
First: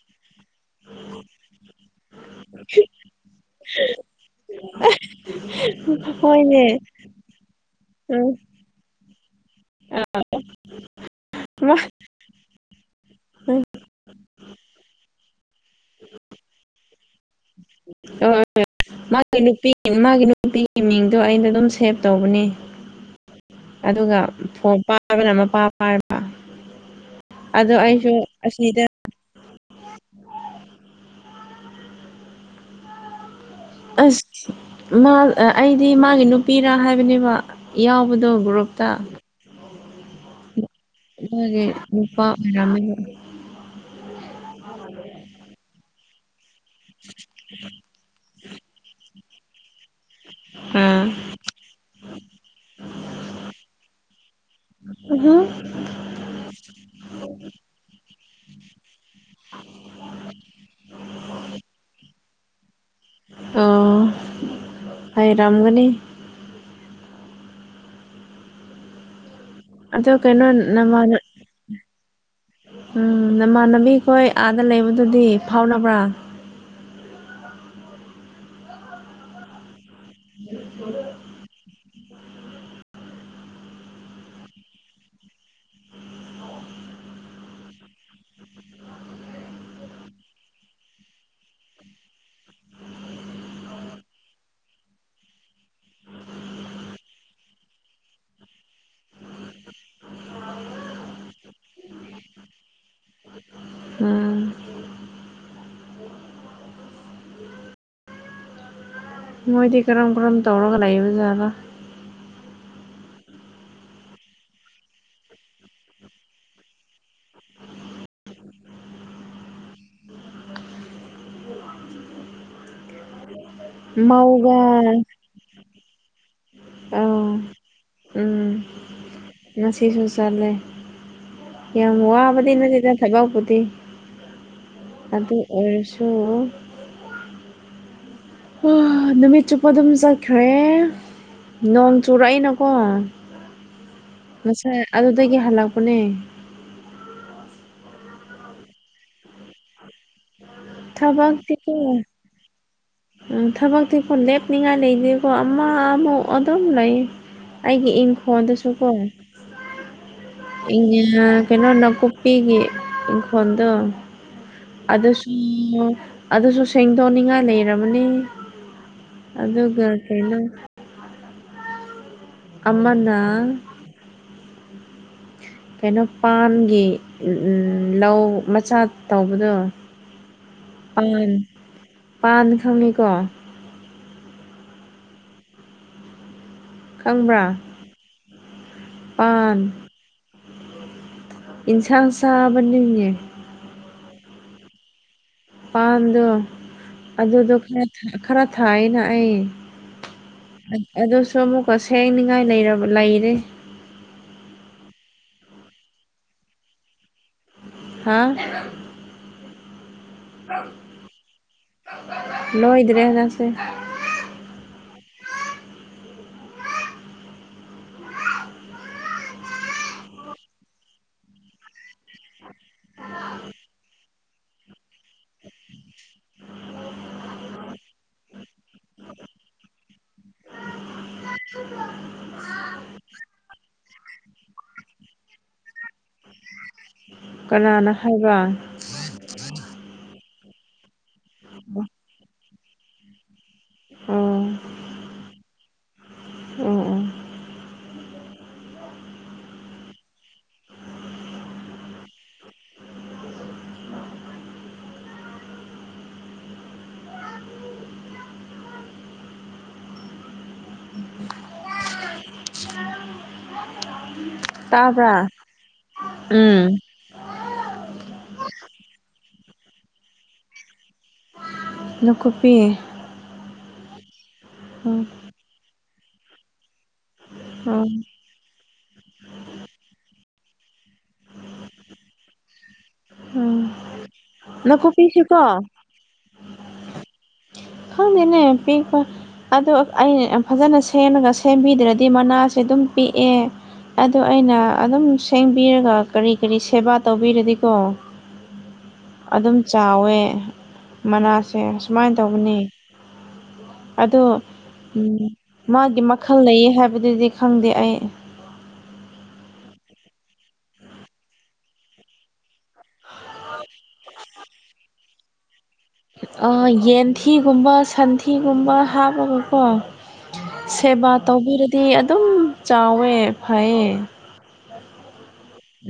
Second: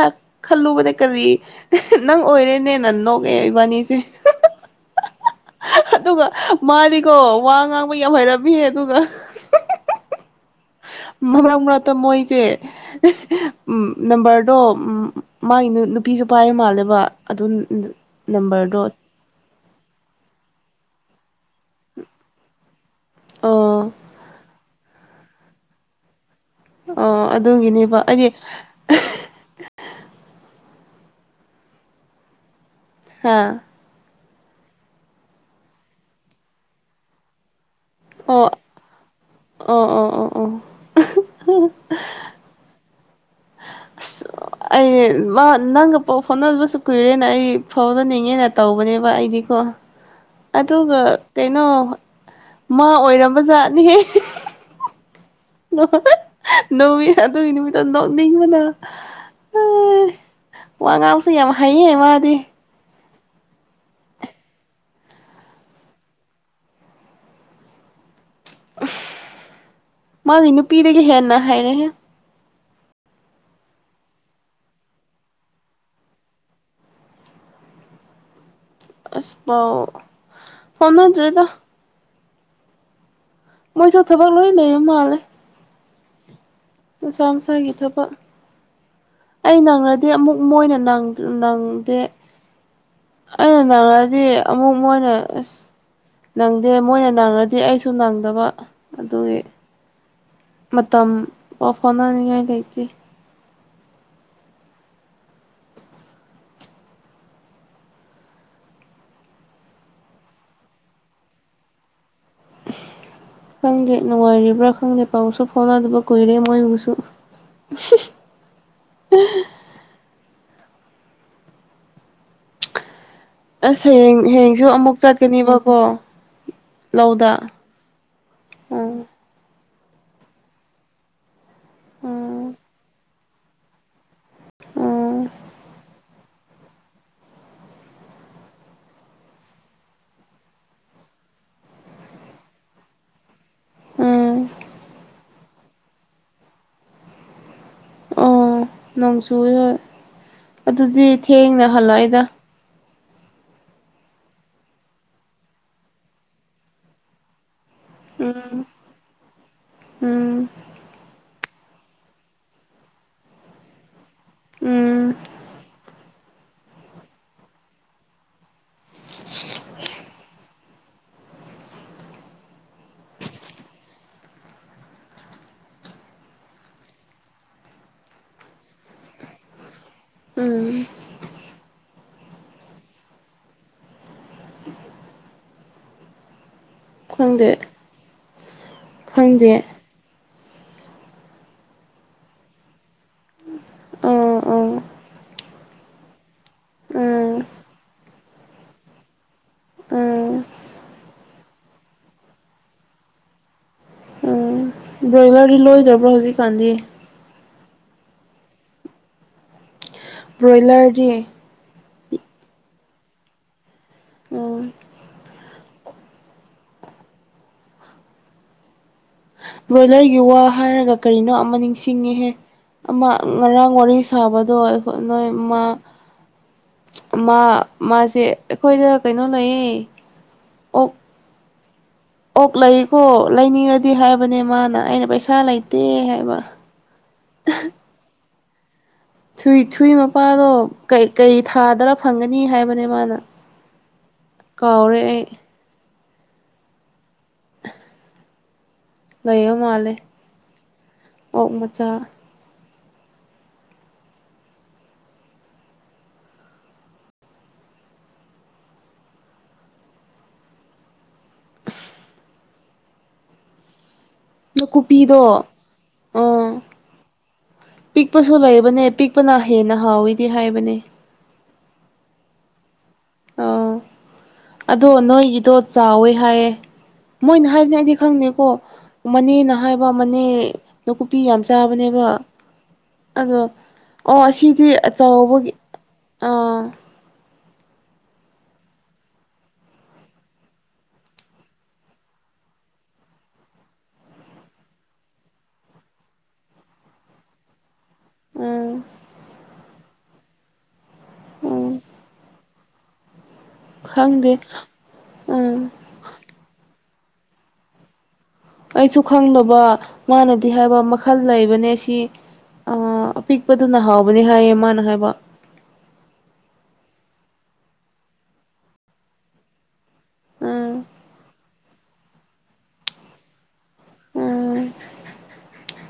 ꯈꯜꯂꯨꯕꯅꯦ ꯀꯔꯤ ꯅꯪ ꯑꯣꯏꯔꯅꯦ ꯅꯪ ꯅ ꯀꯩ ꯑꯣꯏꯕꯅꯤꯁꯤꯦ ꯑꯗꯨꯒ ꯍꯣꯏꯅꯦ ꯃꯥꯗꯤꯀꯣ ꯋꯥ ꯉꯥꯡꯕ ꯌꯥꯝ ꯎꯝ ꯍꯩꯔꯝꯃꯤ ꯑꯗꯨꯒ ꯃꯔꯛ ꯃꯥ ꯑꯥ ꯃꯔꯛꯇ ꯃꯣꯏꯁꯦ ꯃꯥꯒꯤ ꯅꯝꯕꯔꯗꯣ ꯃꯥꯒꯤ ꯅꯨꯄꯤꯁꯨ ꯄꯥꯏ ꯃꯥꯜꯂꯦꯕ ꯑꯗꯨ ꯍ ꯍꯣꯏ ꯅꯝꯕꯔꯗꯣ ꯃꯥꯒꯤ ꯅꯨꯄꯤ ꯃꯥꯒꯤ ꯅꯨꯄꯤꯒꯤ ꯃꯤꯡꯗꯣ ꯑꯩꯅ ꯑꯗꯨꯝ ꯁꯦꯚ ꯇꯧꯕꯅꯤ ꯑꯣ ꯑꯗꯨꯒ ꯐꯣ ꯄꯥꯕꯅ ꯑꯃ ꯄ ꯑꯣ ꯑꯗꯣ ꯑꯗꯨꯒꯤꯅꯦꯕ ꯑꯩꯁꯨ ꯑꯩꯗꯤ ꯑꯁꯤꯗ ꯍꯥꯥ ꯑꯁ ꯃꯥ ꯑꯩꯗꯤ ꯃꯥꯒꯤ ꯅꯨꯄꯤꯔꯥ ꯍꯥꯏꯕꯅꯦꯕ ꯌꯥꯎꯕꯗꯣ ꯑꯣ ꯒ꯭ꯔꯨꯞꯨꯞꯇ ꯑꯣ ꯑꯣ ꯑꯣ ꯑꯣ ꯃꯥꯒꯤꯦ ꯅꯨꯄꯥ ꯑꯔꯝ ꯑꯁ ꯑꯩ ꯅꯪ ꯄꯣꯛ ꯐꯣꯅ ꯑꯁꯨ ꯀꯨꯏꯔꯦꯅ ꯑꯩ ꯐꯥꯎꯗꯅꯤꯡꯉꯦꯅ ꯇꯧꯕꯅꯦꯕ ꯑꯩꯗꯤꯀꯣ ꯑꯗꯨꯒ ꯑꯥ ꯀꯩꯅꯣ ꯃꯥ ꯑꯣꯏꯔꯝꯕ ꯖꯥꯠꯅꯤꯍ ꯎꯝꯍꯝ ꯅꯣꯡ ꯑꯗꯨꯒꯤ ꯅꯨꯃꯤꯠꯇ ꯅꯣꯛꯅꯤꯡꯕꯅ ꯍ ꯋꯥ ꯉꯥꯡꯁꯨ ꯌꯥꯝ ꯍꯩꯌꯦ ꯃꯥꯗꯤ ꯑꯣ ꯍꯔꯝꯒꯅꯤ ꯑꯗꯣ ꯀꯩꯅꯣ ꯃꯥꯒꯤ ꯅꯨꯄꯤꯗꯒꯤ ꯅꯃꯥꯟꯅ ꯍꯦꯟꯅ ꯍꯥꯏꯔꯦꯍꯦ ꯎꯝ ꯅꯃꯥꯟꯅꯕꯤꯈꯣꯏ ꯑꯥꯗ ꯂꯩꯕꯗꯨꯗꯤ ꯐꯥꯎꯅꯕ꯭ꯔꯥ ꯑꯁ ꯥꯎ ꯐꯣꯟꯣꯟꯗ꯭ꯔꯗ ꯃꯣꯏꯁꯨ ꯊꯕꯛ ꯂꯣꯏꯅꯦ ꯃꯥꯜꯂꯦ ꯃꯁꯥ ꯃꯁꯥꯒꯤ ꯊꯕꯛ ꯑꯩ ꯅꯪꯔꯗꯤ ꯑꯃꯨꯛ ꯃꯣꯏꯅ ꯅꯪꯗꯦ ꯑꯩꯅ ꯅꯪꯉꯑꯗꯤ ꯑꯃꯨꯛ ꯃꯣꯏꯅ ꯑꯁ ꯅꯪꯗꯦ ꯃꯣꯏꯅ ꯅꯪꯉꯗꯤ ꯑꯩꯁꯨ ꯅꯪꯗꯕ ꯑꯗꯨꯒꯤ ꯃꯇꯝ ꯄꯥꯎ ꯍꯥꯎꯅꯅꯤꯡꯉꯥꯏ ꯂꯩꯇꯦ ꯎꯝ ꯃꯣꯏꯗꯤ ꯀꯔꯝ ꯀꯔꯝ ꯇꯧꯔꯒ ꯂꯩꯏꯕ ꯖꯥꯠꯕ ꯈꯪꯗꯦ ꯅꯨꯡꯉꯥꯏꯔꯤꯕ꯭ꯔꯥ ꯈꯪꯗꯦ ꯄꯥꯎꯁꯨ ꯐꯥꯎꯅꯗꯕ ꯀꯨꯏꯔꯦ ꯃꯣꯏꯕꯨꯁꯨ ꯑꯁ ꯍꯌꯦꯡ ꯃꯧꯒ ꯍꯌꯦꯡꯁꯨ ꯑꯃꯨꯛ ꯆꯠꯀꯅꯦꯕꯀꯣ ꯑꯥꯎ ꯎꯝ ꯎꯝ ꯉꯁꯤꯁꯨ ꯆꯠꯂꯦ ꯌꯥꯝ ꯋꯥꯕꯗꯤ ꯎꯝ ꯅꯗꯤꯗ ꯊꯕ ꯀꯗꯤꯤ ꯎꯝ ꯑꯗꯨ ꯑꯣꯏꯔꯁꯨ ꯑ ꯅꯨꯃꯤꯠ ꯆꯨꯞꯄ ꯑꯗꯨꯝ ꯆꯠꯈ꯭ꯔꯦ ꯅꯣꯡ ꯆꯨꯔꯛꯏꯅꯀꯣ ꯎꯝ ꯉꯁꯥꯏ ꯑꯗꯨꯗꯒꯤ ꯍꯜꯂꯛꯄꯅꯦ ꯑꯣ ꯅꯪꯁꯨ ꯍꯣꯏ ꯑꯗꯨꯗꯤ ꯊꯦꯡꯅ ꯊꯕꯛꯇꯤꯀꯣ ꯍꯜꯂꯛꯑꯣꯏꯗ ꯊꯕꯛꯇꯤꯀꯣ ꯂꯦꯞꯅꯤꯡꯉꯥꯏ ꯂꯩꯇꯦꯀꯣ ꯑꯃ ꯑꯃꯨꯛ ꯑꯗꯨꯝ ꯂꯩ ꯑꯩꯒꯤ ꯎꯝ ꯏꯪꯈꯣꯟꯜꯗꯨꯁꯨ ꯀꯣ ꯎꯝ ꯏ ꯀꯩꯅꯣ ꯅꯅꯥꯀꯨꯞꯄꯤꯒꯤ ꯏ ꯐꯣꯟꯗ ꯎꯝ ꯑꯗꯨꯁꯨ ꯑꯗꯨꯁꯨ ꯁꯦꯡꯗꯣꯛꯅꯤꯡꯉꯥꯏ ꯂꯩꯔꯕꯅꯤ ꯑꯗ ꯔꯇꯦꯅ ꯑꯃꯅ ꯀꯩꯅꯣ ꯄꯥꯟꯒꯤ ꯂꯧ ꯃꯆꯥ ꯇꯧꯕꯗꯣ ꯎꯝ ꯄꯥꯟ ꯄꯥꯟ ꯈꯪꯉꯤꯀꯣ ꯈꯪꯕ꯭ꯔꯥ ꯈꯪꯗꯦ ꯄꯥꯟ ꯈꯪꯗꯦ ꯏꯟꯁꯥꯡ ꯆꯕ ꯅꯅꯤ ꯑꯥ ꯑꯥ ꯃꯄꯥꯟꯗꯣ ꯎꯝ ꯑꯗꯨꯗꯣ ꯈꯔ ꯈꯔ ꯊꯥꯏꯅ ꯑꯩ ꯎꯝ ꯑꯗꯨꯁꯨ ꯑꯃꯨꯛꯀ ꯁꯦꯡꯅꯤꯡꯉꯥꯏꯔꯕ ꯂꯩꯔꯦ ꯎꯝ ꯕ꯭ꯔꯣꯏꯂꯔꯗꯤ ꯂꯣꯏꯗꯕ꯭ꯔꯣ ꯍꯧꯖꯤꯛꯀꯥꯟꯗꯤ ꯍꯥꯥ ꯕ꯭ꯔꯣꯏꯂꯔꯗꯤ ꯂꯣ ꯏꯗꯔꯦꯖꯥꯁꯦ ꯑꯣ ꯕ꯭ꯔꯣꯏꯂꯔꯒꯤ ꯋꯥ ꯍꯥꯏꯔꯒ ꯀꯔꯤꯅꯣ ꯑꯃ ꯅꯤꯡꯁꯤꯡꯉꯤꯍꯦ ꯑꯃ ꯉꯔꯥꯡ ꯋꯥꯔꯤ ꯁꯥꯕꯗꯣꯈ ꯅꯣꯏ ꯃꯥ ꯃꯥ ꯃꯥꯁꯦ ꯑꯩꯈꯣꯏꯗ ꯀꯩꯅꯣ ꯂꯩꯌꯦ ꯑꯣꯛ ꯑꯣꯛ ꯂꯩꯀꯣ ꯂꯩꯅꯤꯡꯔꯗꯤ ꯍꯥꯏꯕꯅꯦ ꯃꯥꯅ ꯑꯩꯅ ꯄꯩꯁꯥ ꯂꯩꯇꯦ ꯍꯥꯏꯕ ꯀꯅꯥꯅ ꯍꯥꯏꯕ ꯊꯨꯏ ꯊꯨꯏ ꯃꯄꯥꯗꯣ ꯀꯩ ꯊꯥꯗꯔ ꯐꯪꯒꯅꯤ ꯍꯥꯏꯕꯅꯦ ꯃꯥꯅ ꯎꯝ ꯀꯥꯎꯔꯦ ꯑꯩ ꯎꯝ ꯎꯝ ꯂꯩꯕ ꯃꯥꯜꯂꯦ ꯑꯣꯛ ꯃꯆꯥ [unintelligible] ꯅꯥꯀꯨꯞꯄꯤꯗꯣ ꯇꯥꯕ꯭ꯔꯥ ꯑꯥ ꯎꯝ ꯄꯤꯛꯄꯁꯨ ꯂꯩꯕꯅꯦ ꯄꯤꯛꯄꯅ ꯍꯦꯟꯅ ꯍꯥꯎꯋꯤꯗꯤ ꯍꯥꯏꯕꯅꯦ ꯂ ꯀꯨꯞꯄꯤ ꯑꯥ ꯑꯗꯣ ꯎꯝ ꯅꯣꯏꯒꯤꯗꯣ ꯆꯥꯎꯋꯦ ꯍꯥꯏꯌꯦ ꯃꯣꯏꯅ ꯍꯥꯏꯕꯅꯤ ꯎꯝ ꯑꯩꯗꯤ ꯈꯪꯗꯦꯀꯣ ꯃꯅꯦꯅ ꯍꯥꯏꯕ ꯃꯅꯦ ꯀꯨꯞꯄꯤ ꯌꯥꯝ ꯆꯥꯕꯅꯦꯕ ꯑꯗꯣ ꯎꯝ ꯑꯣ ꯑꯁꯤꯗꯤ ꯅꯥꯀꯨꯞꯄꯤꯁꯤꯀꯣ ꯑꯆꯧꯕꯒꯤ ꯑꯥ [inaudible] ꯑꯗꯣ ꯑꯩꯅ ꯌꯥꯝ ꯐꯖꯅ ꯁꯦꯝꯃꯒ ꯁꯦꯝꯕꯤꯗ꯭ꯔꯗꯤ ꯃꯅꯥꯁꯦ ꯑꯗꯨꯝ ꯄꯤꯛꯑꯦ ꯑꯗꯣ ꯑꯩꯅ ꯑꯗꯨꯝ ꯁꯦꯡꯕꯤꯔꯒ ꯀꯔꯤ ꯀꯔꯤ ꯁꯦꯕꯥ ꯇꯧꯕꯤꯔꯗꯤꯀꯣ ꯎꯝ ꯑꯗꯨꯝ ꯆꯥꯎꯋꯦ ꯃꯅꯥꯁꯦ ꯎꯝ ꯁꯁꯨꯃꯥꯏꯅ ꯇꯧꯕꯅꯤ ꯑꯗꯣ ꯈꯪꯗꯦ ꯎꯝ ꯃꯥꯒꯤ ꯃ ꯈꯜ ꯂꯩꯌꯦ ꯍꯥꯏꯕꯗꯨꯗꯤ ꯈꯪꯗꯦ ꯑꯩ ꯑꯩꯁꯨ ꯈꯪꯗꯕ ꯃꯥꯅꯗꯤ ꯍꯥꯏꯕ ꯃꯈꯜ ꯂꯩꯕꯅꯦ ꯁꯤ ꯑ ꯑꯄꯤꯛꯄꯗꯨꯅꯍꯥꯎꯕꯅꯦ ꯍꯥꯏꯌꯦ ꯃꯥꯅ ꯍꯥꯏꯕ ꯑꯥ ꯌꯦꯟꯊꯤꯒꯨꯝꯕ ꯁꯟꯊꯤꯒꯨꯝꯕ ꯍꯥꯞꯄꯒꯀꯣ ꯎꯝ ꯁꯦꯕꯥ ꯇꯧꯕꯤꯔꯗꯤ ꯑꯗꯨꯝ ꯆꯥꯎꯋꯦ ꯐꯩꯌꯦ ꯎꯝ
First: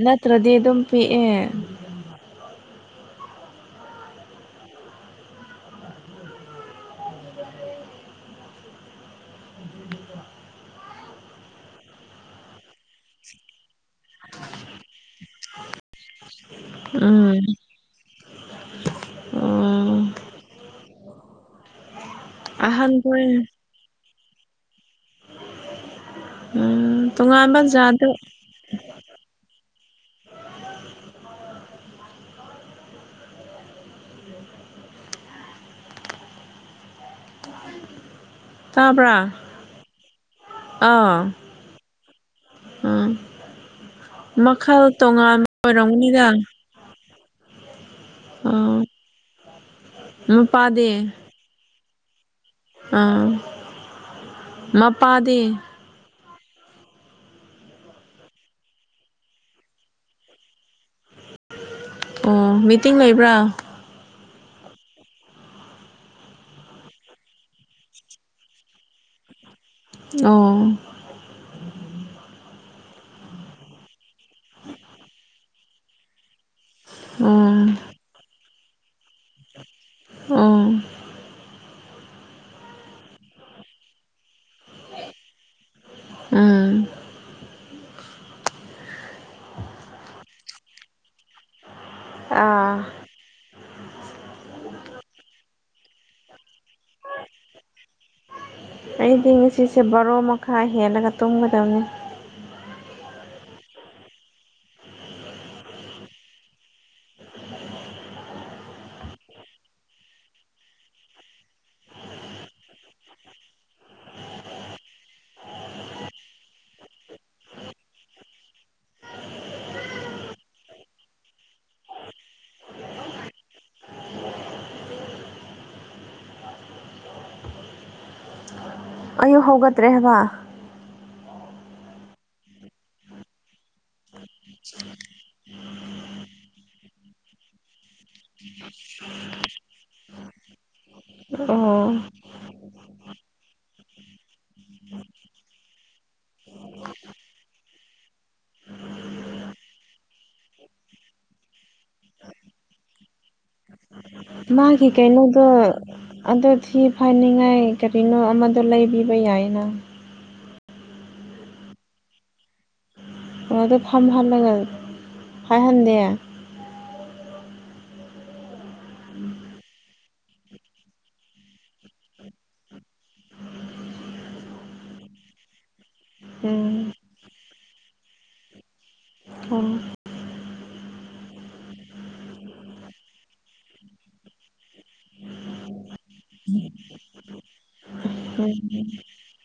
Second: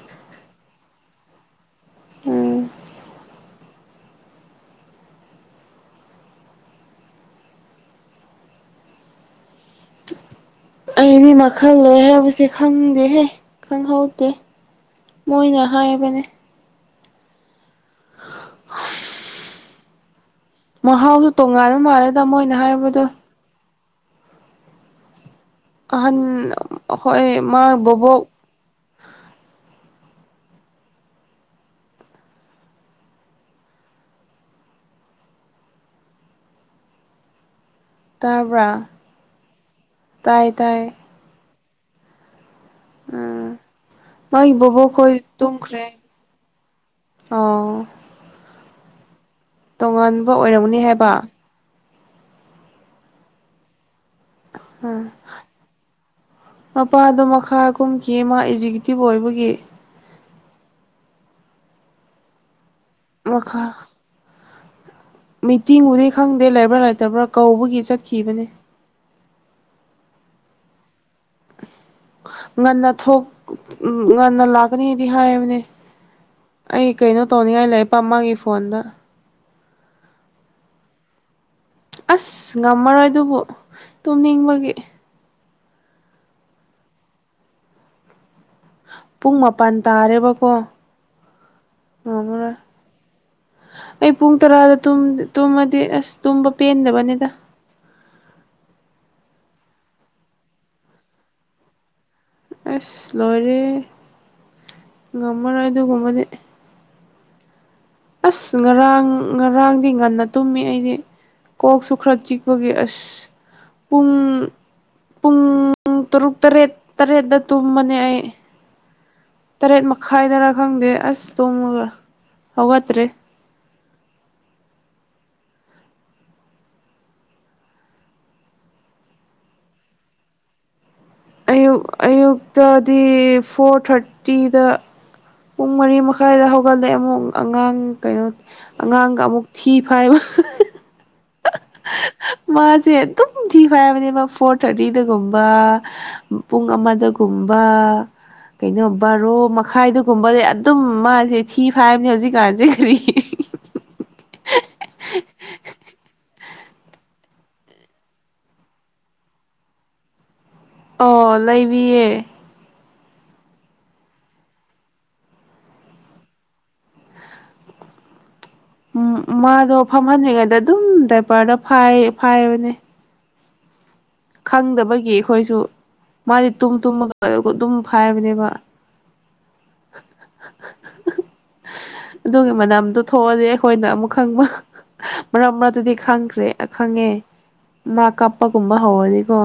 ꯅꯠꯇ꯭ꯔꯗꯤ ꯑꯗꯨꯝ ꯄꯤꯛꯑꯦ ꯎꯝ ꯑꯩꯗꯤ ꯃꯈꯜ ꯂꯩ ꯍꯥꯏꯕꯁꯦ ꯈꯪꯗꯦꯍꯦ ꯈꯪꯍꯧꯗꯦ ꯃꯣꯏꯅ ꯍꯥꯏꯕꯅ‌ꯦ ꯎꯝ ꯎꯝ ꯃꯍꯥꯎꯁꯨ ꯇꯣꯡꯉꯥꯟꯕ ꯃꯥꯜꯂꯦꯗ ꯃꯣꯏꯅ ꯍꯥꯏꯕꯗꯨ ꯑꯍꯟꯈꯣꯏ ꯑꯍꯥꯟ ꯎꯝ ꯑꯈꫭꯏ ꯇꯣꯉꯥꯟꯕ ꯃꯥꯥ ꯖꯥꯠꯇꯣ ꯕꯨꯕꯣꯛ ꯇꯥꯕ꯭ꯔꯥ ꯇꯥꯏ ꯇꯥꯏ ꯑꯥ [unintelligible] ꯎꯝ ꯃꯥꯒꯤ ꯃꯈꯜ ꯕꯣꯕꯣꯛ ꯈꯣꯏ ꯇꯣꯉꯥꯟꯕ ꯇꯨꯝꯈ꯭ꯔꯦ ꯑꯣꯏꯔꯝꯒꯅꯤꯗ ꯑꯣ ꯑꯥ ꯇꯣꯉꯥꯟꯕ ꯑꯣꯏꯔꯝꯒꯅꯤ ꯃꯄꯥꯗꯤ ꯍꯥꯏꯕ ꯑꯥ ꯎꯝ ꯃꯄꯥꯗꯤ ꯃꯄꯥꯗꯣ ꯃꯈꯥ ꯀꯨꯝꯈꯤꯌ‌ꯦ ꯃꯥ ꯑꯦꯛꯖꯤꯀ꯭ꯌꯨꯇꯤꯕ ꯑꯣꯏꯕꯒꯤ ꯑꯣ ꯃꯤꯇꯤꯡ ꯂꯩꯕ꯭ꯔꯥ ꯃꯈꯥ ꯃꯤꯇꯤꯡꯕꯨꯗꯤ ꯈꯪꯗꯦ ꯂꯩꯕ꯭ꯔꯥ ꯂꯩꯇꯕ꯭ꯔꯥ ꯀꯧꯕꯒꯤ ꯆꯠꯈꯤꯕꯅꯦ ꯑꯣ ꯎꯝ [unintelligible] ꯉꯟꯅꯥ ꯊꯣꯛ ꯎꯝ ꯉꯟꯅꯥ ꯂꯥꯛꯒꯅꯤꯗꯤ ꯍꯥꯌꯦꯅꯦ ꯑꯩ ꯀꯩꯅꯣ ꯑꯣ ꯇꯧꯅꯤꯡꯉꯥꯏ ꯂꯩꯔꯛꯄ ꯃꯥꯒꯤ ꯐꯣꯟꯗ ꯎꯝ ꯑꯁ ꯉꯝꯃꯔꯣꯏ ꯑꯗꯨꯕꯨ ꯇꯨꯝꯅꯤꯡꯕꯒꯤ ꯎꯝ ꯄꯨꯡ ꯃꯥꯄꯜ ꯇꯥꯔꯦꯕꯀꯣ ꯉꯝꯃꯔꯣꯏ ꯑꯥ ꯑꯩ ꯄꯨꯡ ꯇꯔꯥꯗ ꯇꯨꯝꯃꯗꯤ ꯑꯁ ꯇꯨꯝꯕ ꯄꯦꯟꯗꯕꯅꯤꯗ ꯑꯩꯗꯤ ꯉꯁꯤꯁꯦ ꯕꯥꯔꯣ ꯃꯈꯥꯏ ꯍꯦꯜꯂꯒ ꯇꯨꯝꯒꯗꯕꯅꯤ ꯑꯁ ꯂꯣꯏꯔꯦ ꯉꯝꯃꯔꯣꯏ ꯑꯗꯨꯒꯨꯝꯕꯗꯤ ꯑꯁ ꯉꯔꯥꯡ ꯉꯔꯥꯡꯗꯤ ꯉꯟꯅ ꯇꯨꯝꯃꯤ ꯑꯩꯗꯤ ꯀꯣꯛꯁꯨ ꯈꯔ ꯆꯤꯛꯄꯒꯤ ꯑꯁ ꯄꯨꯡ ꯄꯨꯡ ꯇꯔꯨꯛ ꯇꯔꯦꯠ ꯇꯔꯦꯠꯇ ꯇꯨꯝꯕꯅꯦ ꯑꯩ ꯇꯔꯦꯠ ꯃꯈꯥꯏꯗꯔ ꯈꯪꯗꯦ ꯑꯁ ꯇꯨꯝꯃꯒ ꯍꯧꯒꯠꯇ꯭ꯔꯦ ꯑꯌꯨꯛ ꯍꯧꯒꯠꯇ꯭ꯔꯦ ꯍꯥꯏꯕ ꯑꯌꯨꯛ ꯑꯌꯨꯛꯇꯗꯤ ꯐꯣꯔ ꯊꯥꯔꯇꯤꯗ ꯄꯨꯡ ꯃꯔꯤ ꯃꯈꯥꯏꯗ ꯍꯧꯒꯠꯂꯦ ꯑꯃꯨꯛ ꯑꯉꯥꯡ ꯀꯩꯅꯣ ꯑꯉꯥꯡꯒ ꯑꯃꯨꯛ ꯊꯤ ꯐꯥꯏꯕ ꯑꯣ ꯃꯥꯁꯦ ꯑꯗꯨꯝ ꯊꯤ ꯐꯥꯏꯕꯅꯦꯕ ꯐꯣꯔ ꯊꯥꯔꯇꯤꯗꯒꯨꯝꯕ ꯄꯨꯡ ꯑꯃꯗꯒꯨꯝꯕ ꯀꯩꯅꯣ ꯕꯥꯔꯣ ꯃꯈꯥꯏꯗ [unintelligible] ꯑꯗꯨꯝ ꯃꯥꯁꯦ ꯊꯤ ꯐꯥꯏꯕꯅꯦ ꯍꯧꯖꯤꯛꯀꯥꯟꯁꯦ ꯀꯔꯤꯒꯤ ꯃꯥꯒꯤ ꯀꯩꯅꯣꯗꫭ ꯑꯗꯨ ꯊꯤ ꯐꯥꯏꯅꯤꯡꯉꯥꯏ ꯀꯔꯤꯅꯣ ꯑꯃꯗꯣ ꯂꯩꯕꯤꯕ ꯌꯥꯏꯅ ꯑꯣ ꯂꯩꯕꯤꯌꯦ ꯉꯗꯣ [unintelligible] ꯐꯝꯍꯜꯂꯒ ꯐꯥꯏꯍꯟꯗꯦ ꯎꯝ ꯃꯥꯗꯣ ꯐꯝꯍꯟꯗ꯭ꯔꯤꯉꯩꯗ ꯑꯗꯨꯝ ꯗꯏꯚꯔꯗ ꯐꯥꯏ ꯐꯥꯏꯕꯅꯦ ꯈꯪꯗꯕꯒꯤ ꯑꯩꯈꯣꯏꯁꯨ ꯃꯥꯗꯤ ꯇꯨꯝ ꯎꯝ ꯇꯨꯝꯃꯒ ꯑꯗꯨꯝ ꯐꯥꯏꯕꯅꯦꯕ ꯎꯝ ꯑꯗꯨꯒꯤ ꯃꯅꯝꯗꯣ ꯊꯣꯛꯑꯗꯤ ꯑꯩꯈꯣꯏꯅ ꯑꯃꯨꯛ ꯈꯪꯕ ꯃꯔꯛ ꯃꯔꯛ ꯇꯗꯤ ꯈꯪꯈ꯭ꯔꯦ ꯈꯪꯉꯦ ꯃꯥ ꯀꯥꯞꯄꯒꯨꯝꯕ ꯍꯧꯔꯅꯤꯀꯣ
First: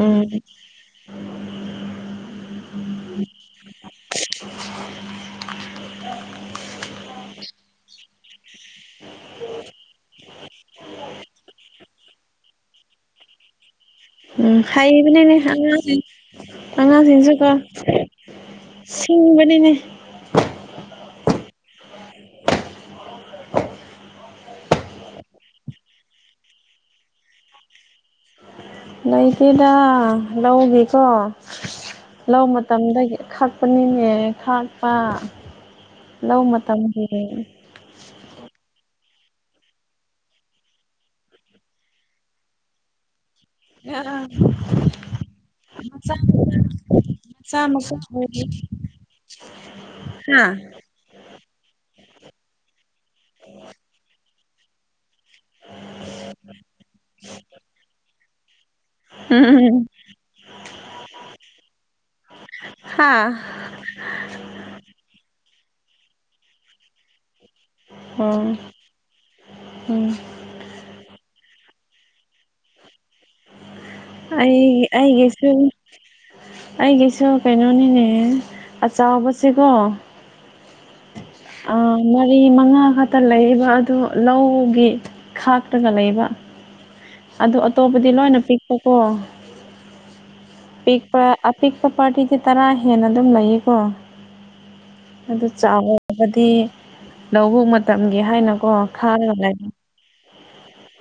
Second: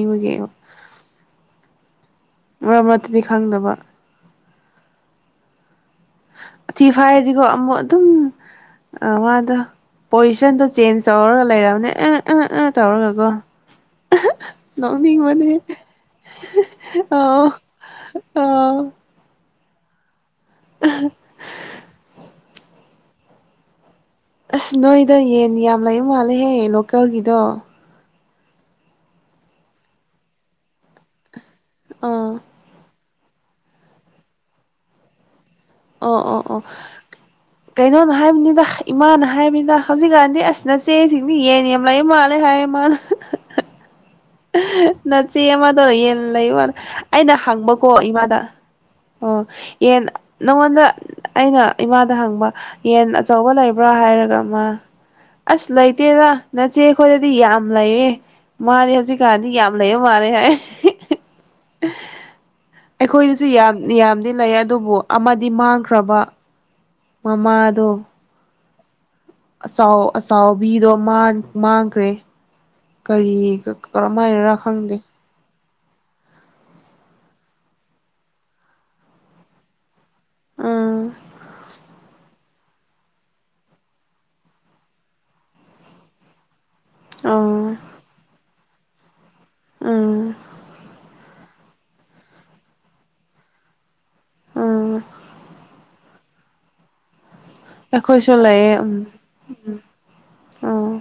[unintelligible] ꯑꯣ ꯃꯇꯨꯗꯤ ꯈꯪꯗꯕ [unintelligible] ꯐꯥꯏꯔꯗꯤꯀꯣ ꯑꯃꯨꯛ ꯑꯗꯨꯝ ꯑꯥ ꯋꯥꯗꯣ ꯄꯣꯖꯤꯁꯟꯗꯣ ꯆꯦꯟꯖ ꯇꯧꯔꯒ ꯂꯩꯔꯝꯅꯦ ꯑ ꯑ ꯑ ꯇꯧꯔꯒꯀꯣ ꯎꯝ ꯍꯥꯏꯕꯅꯦꯅꯦ ꯅꯣꯛꯅꯤꯡꯕꯅꯦ ꯑꯉꯥꯡꯁꯤꯡ ꯑꯉꯥꯡꯁꯤꯡꯁꯨ ꯀꯣ ꯑꯣ ꯁꯤꯡꯕꯅꯤꯅꯦ ꯑꯍꯥ ꯑꯁ ꯅꯣꯏꯗ ꯌꯦꯟ ꯌꯥꯝ ꯂꯩ ꯃꯥꯜꯂꯦꯍꯦ ꯂꯣꯀꯦꯜꯒꯤꯗꯣ ꯂꯩꯇꯦꯗ ꯂꯧꯒꯤꯀꯣ ꯑꯥ ꯂꯧ ꯃꯇꯝꯗꯒꯤ ꯈꯛ ꯄꯅꯤꯅꯦ ꯈꯥꯛꯄ ꯑꯣ ꯑꯣ ꯂꯧ ꯑꯣ ꯃꯇꯝꯒꯤ ꯀꯩꯅꯣꯅ ꯍꯥꯏꯕꯅꯤꯗ ꯏꯃꯥꯅ ꯍꯥꯏꯕꯟꯗ ꯍꯧꯖꯤꯛꯀꯥꯟꯗꯤ ꯑꯁ ꯅꯆꯦꯁꯤꯡꯗꯤ ꯌꯦꯟ ꯌꯥꯝ ꯂꯩꯑꯥ ꯃꯥꯜꯂꯦ ꯍꯥꯏ ꯃꯅꯥ [unintelligible] ꯅꯆꯦ ꯑꯃꯗꯣ ꯌꯦꯟ ꯃꯆꯥ ꯂꯩꯕꯃꯥ ꯑꯩꯅ ꯍꯪꯕꯀꯣ ꯃꯆꯥ ꯃꯆꯥ ꯏꯃꯥꯗ ꯑꯣꯏꯔꯤ ꯑꯣ ꯌꯦꯟ ꯍꯥ ꯅꯪꯉꯣꯟꯗ ꯑꯩꯅ ꯏꯃꯥꯗ ꯍꯪꯕ ꯌꯦꯟ ꯑꯆꯧꯕ ꯂꯩꯕ꯭ꯔꯥ ꯍꯥꯏꯔꯒ ꯑꯃ ꯑꯁ ꯂꯩꯇꯦꯗ ꯅꯆꯦ ꯑꯩꯈꯣꯏꯗꯗꯤ ꯌꯥꯝ ꯂꯩꯌꯦ ꯃꯥꯗꯤ ꯍꯧꯖꯤꯛ ꯑꯗꯤ ꯌꯥꯝ ꯎꯝ ꯂꯩꯕ ꯃꯥꯂꯦ ꯍꯥꯏ [unintelligible] ꯍꯥ ꯑꯩꯈꯣꯏꯗꯁꯨ ꯌꯥꯝ ꯌꯥꯝꯗꯤ ꯂꯩ ꯑꯗꯨꯕꯨ ꯑꯃꯗꯤ ꯃꯥꯡꯈ꯭ꯔꯕ ꯃꯃꯥꯗꯣ ꯑꯣ ꯑꯆꯥꯎ ꯎꯝ ꯑꯆꯥꯎꯕꯤꯗꯣ ꯃꯥꯟ ꯃꯥꯡꯈ꯭ꯔꯦ ꯀꯔꯤ ꯀꯔꯝꯃꯥꯏꯔ ꯈꯪꯗꯦ [unintelligible] ꯑꯩꯒꯤꯁꯨ ꯀꯩꯅꯣꯅꯤꯅꯦ ꯑ ꯆꯥꯎꯕꯁꯦꯀꯣ ꯎꯝ ꯑꯥ ꯃꯔꯤ ꯃꯉꯥ ꯈꯛꯇ ꯂꯩꯌꯦꯕ ꯑꯗꯨ ꯂꯧꯒꯤ ꯈꯥꯛꯇꯒ ꯂꯩꯕ ꯑꯗꯨ ꯑꯣ ꯑꯇꯣꯞꯄꯗꯤ ꯂꯣꯏꯅ ꯄꯤꯛꯄꯀꯣ ꯑꯥ ꯄꯤꯛꯄ ꯑꯄꯤꯛꯄ ꯄꯥꯔꯇꯤꯗꯤ ꯇꯔꯥ ꯍꯦꯟꯅ ꯑꯗꯨꯝ ꯂꯩꯌꯦꯀꯣ ꯎꯝ ꯑꯗꯨ ꯆꯥꯎ ꯕꯗꯤ ꯂꯧꯕꯨꯛ ꯃꯠ ꯇꯝꯒꯦ ꯑꯩꯈꯣꯏꯁꯨ ꯍꯥꯏꯅꯀꯣ ꯈꯥꯛꯑꯒ ꯂꯩ ꯑꯧ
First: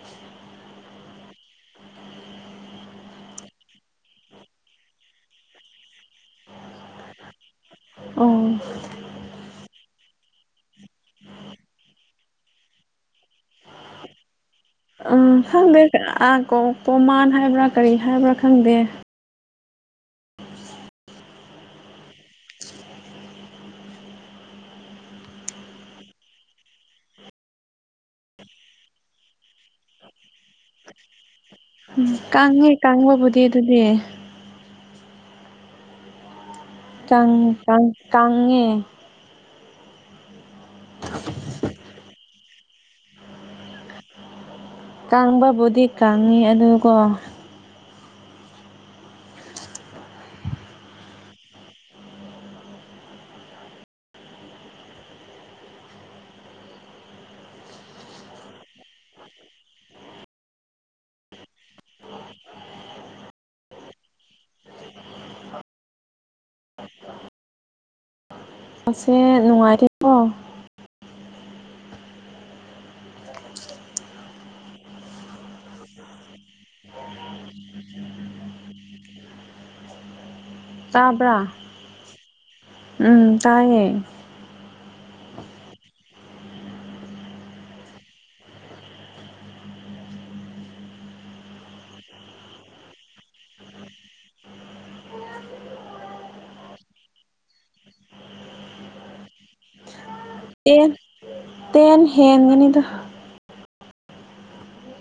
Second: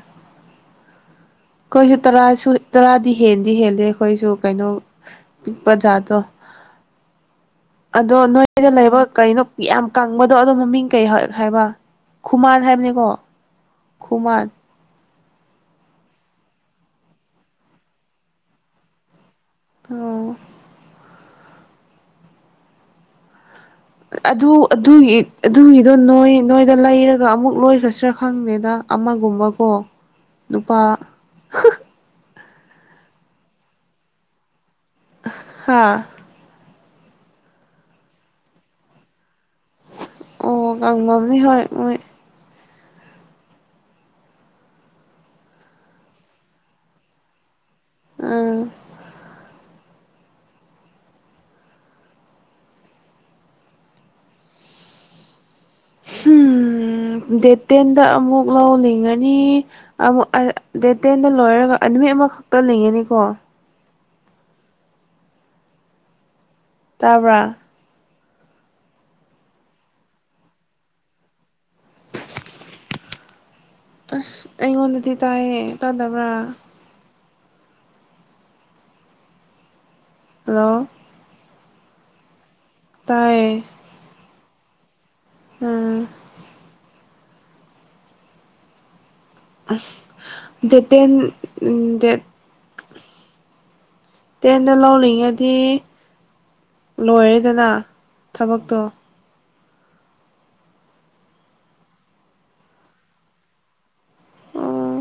ꯈꯣꯏꯁꯨ ꯇꯔꯥꯁꯨ ꯇꯔꯥꯗꯤ ꯍꯦꯟꯗꯤ ꯍꯦꯜꯂꯦ ꯑꯩꯈꯣꯏꯁꯨ ꯀꯩꯅꯣ ꯄꯤꯛꯄ ꯖꯥꯗꯣ ꯑꯗꯣ ꯑꯣ ꯅꯣꯏ ꯗ ꯂꯩꯕ ꯀꯩꯅꯣ ꯌꯥꯝ ꯀꯪꯕꯗꯣ ꯑꯗꯨꯣ ꯃꯃꯤꯡ ꯀꯩ ꯍꯥꯏ ꯍꯥꯏꯕ ꯈꯨꯃꯥꯟ ꯍꯥꯏꯕꯅꯤꯀꯣ ꯈꯨꯃꯥꯟ ꯑ ꯈꯪꯗꯦ ꯑꯥ ꯀꯣ ꯀꯣꯃꯥꯟ ꯍꯥꯏꯕ꯭ꯔꯥ ꯀꯔꯤ ꯍꯥꯏꯕ꯭ꯔꯥ ꯈꯪꯗꯦ ꯑꯧ ꯑꯗꯨ ꯑꯗꯨꯒꯤ ꯑꯗꯨꯒꯤꯗꯣ ꯅꯣꯏ ꯅꯣꯏꯗ ꯂꯩꯔꯒ ꯑꯃꯨꯛ ꯂꯣꯏꯈ꯭ꯔꯥꯁꯤ꯭ꯔꯥ ꯈꯪꯗꯦꯗ ꯑꯃꯒꯨꯝꯕꯀꯣ ꯅꯨꯄꯥ ꯀꯥꯡꯉꯦ ꯀꯥꯡꯕꯕꯨꯗꯤ ꯑꯗꯨꯗꯤ ꯍꯥꯥ ꯀꯪ ꯀꯪ ꯀꯪꯉꯦ ꯑꯣ ꯀꯪꯉꯝꯅꯤ ꯍꯣꯏ ꯃꯣꯏ ꯀꯥꯡꯕꯕꯨꯗꯤ ꯀꯪꯉꯦ ꯑꯗꯨꯀꯣ ꯑꯥ ꯍꯨꯝ ꯗꯦꯠ ꯇꯦꯟꯗ ꯑꯃꯨꯛ ꯂꯧꯅꯤꯡꯉꯅꯤ ꯑꯃꯨꯛ ꯑꯩ ꯗꯦꯠ ꯇꯦꯟꯗ ꯂꯣꯏꯔꯒ ꯑꯥ ꯅꯨꯃꯤꯠ ꯑꯃꯈꯛꯇ ꯂꯩꯒꯅꯤꯀꯣ ꯇꯥꯕ꯭ꯔ ꯑꯁꯦ ꯅꯨꯡꯉꯥꯏꯇꯦꯀꯣ ꯑꯁ ꯑꯩꯉꯣꯟꯗꯗꯤ ꯇꯥꯏꯌꯦ ꯇꯗꯕ꯭ꯔꯥ [unintelligible] ꯍꯂꯣ ꯇꯥꯕ꯭ꯔꯥ ꯎꯝ ꯇꯥꯏꯌꯦ ꯎꯝ ꯗꯦ ꯇꯦꯟ ꯗꯦꯠ ꯇꯦꯟꯗ ꯂꯧꯅꯤꯡꯉꯗꯤ ꯂꯣꯏꯔꯦꯗꯅ ꯊꯕꯛꯇꯣ ꯇꯦꯟ ꯇꯦꯟ ꯍꯦꯟꯒꯅꯤꯗ ꯑꯣ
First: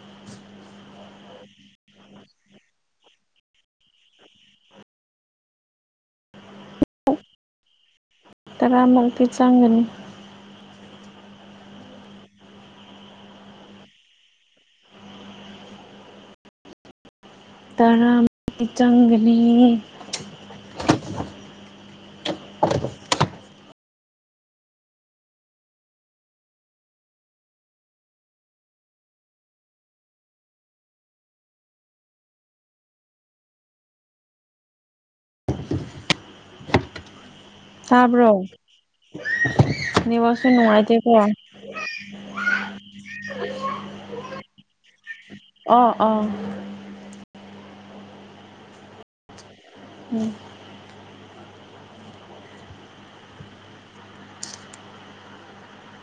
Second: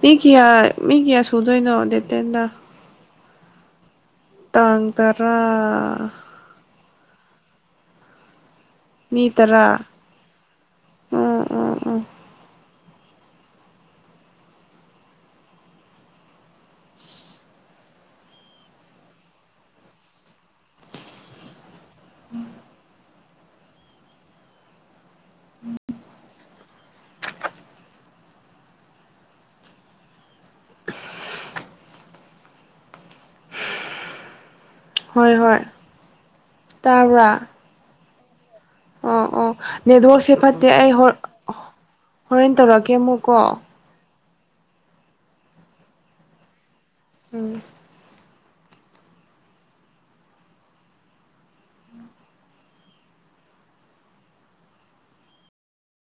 ꯃꯤ ꯀꯌꯥ ꯃꯤ ꯀꯌꯥ ꯁꯨꯗꯣꯏꯅꯣ ꯗꯦꯇꯦꯟꯟꯅ ꯇꯥꯡ ꯇꯔ ꯇꯔꯥꯝ ꯃꯔꯛꯇꯤ ꯃꯤ ꯇꯔꯥ ꯆꯪꯒꯅꯤ ꯎꯝ ꯎꯝ ꯎꯝ ꯇꯔꯥꯃ ꯆꯪꯒꯅꯤ ꯍꯣꯏ ꯍꯣꯏ ꯇꯕꯥ ꯍꯥꯥꯕ꯭ꯔꯣ ꯑꯣ ꯑꯣ ꯅꯦꯠꯋꯥꯛꯁꯦ ꯐꯠꯇꯦ ꯑꯩ ꯍ ꯅꯨꯡꯉꯥꯏꯇꯦꯀꯣ ꯍꯣꯔꯦꯟ ꯇꯧꯔꯛꯀꯦ ꯑꯃꯨꯛꯀꯣ ꯑꯣ ꯑ ꯎꯝ ꯎꯝ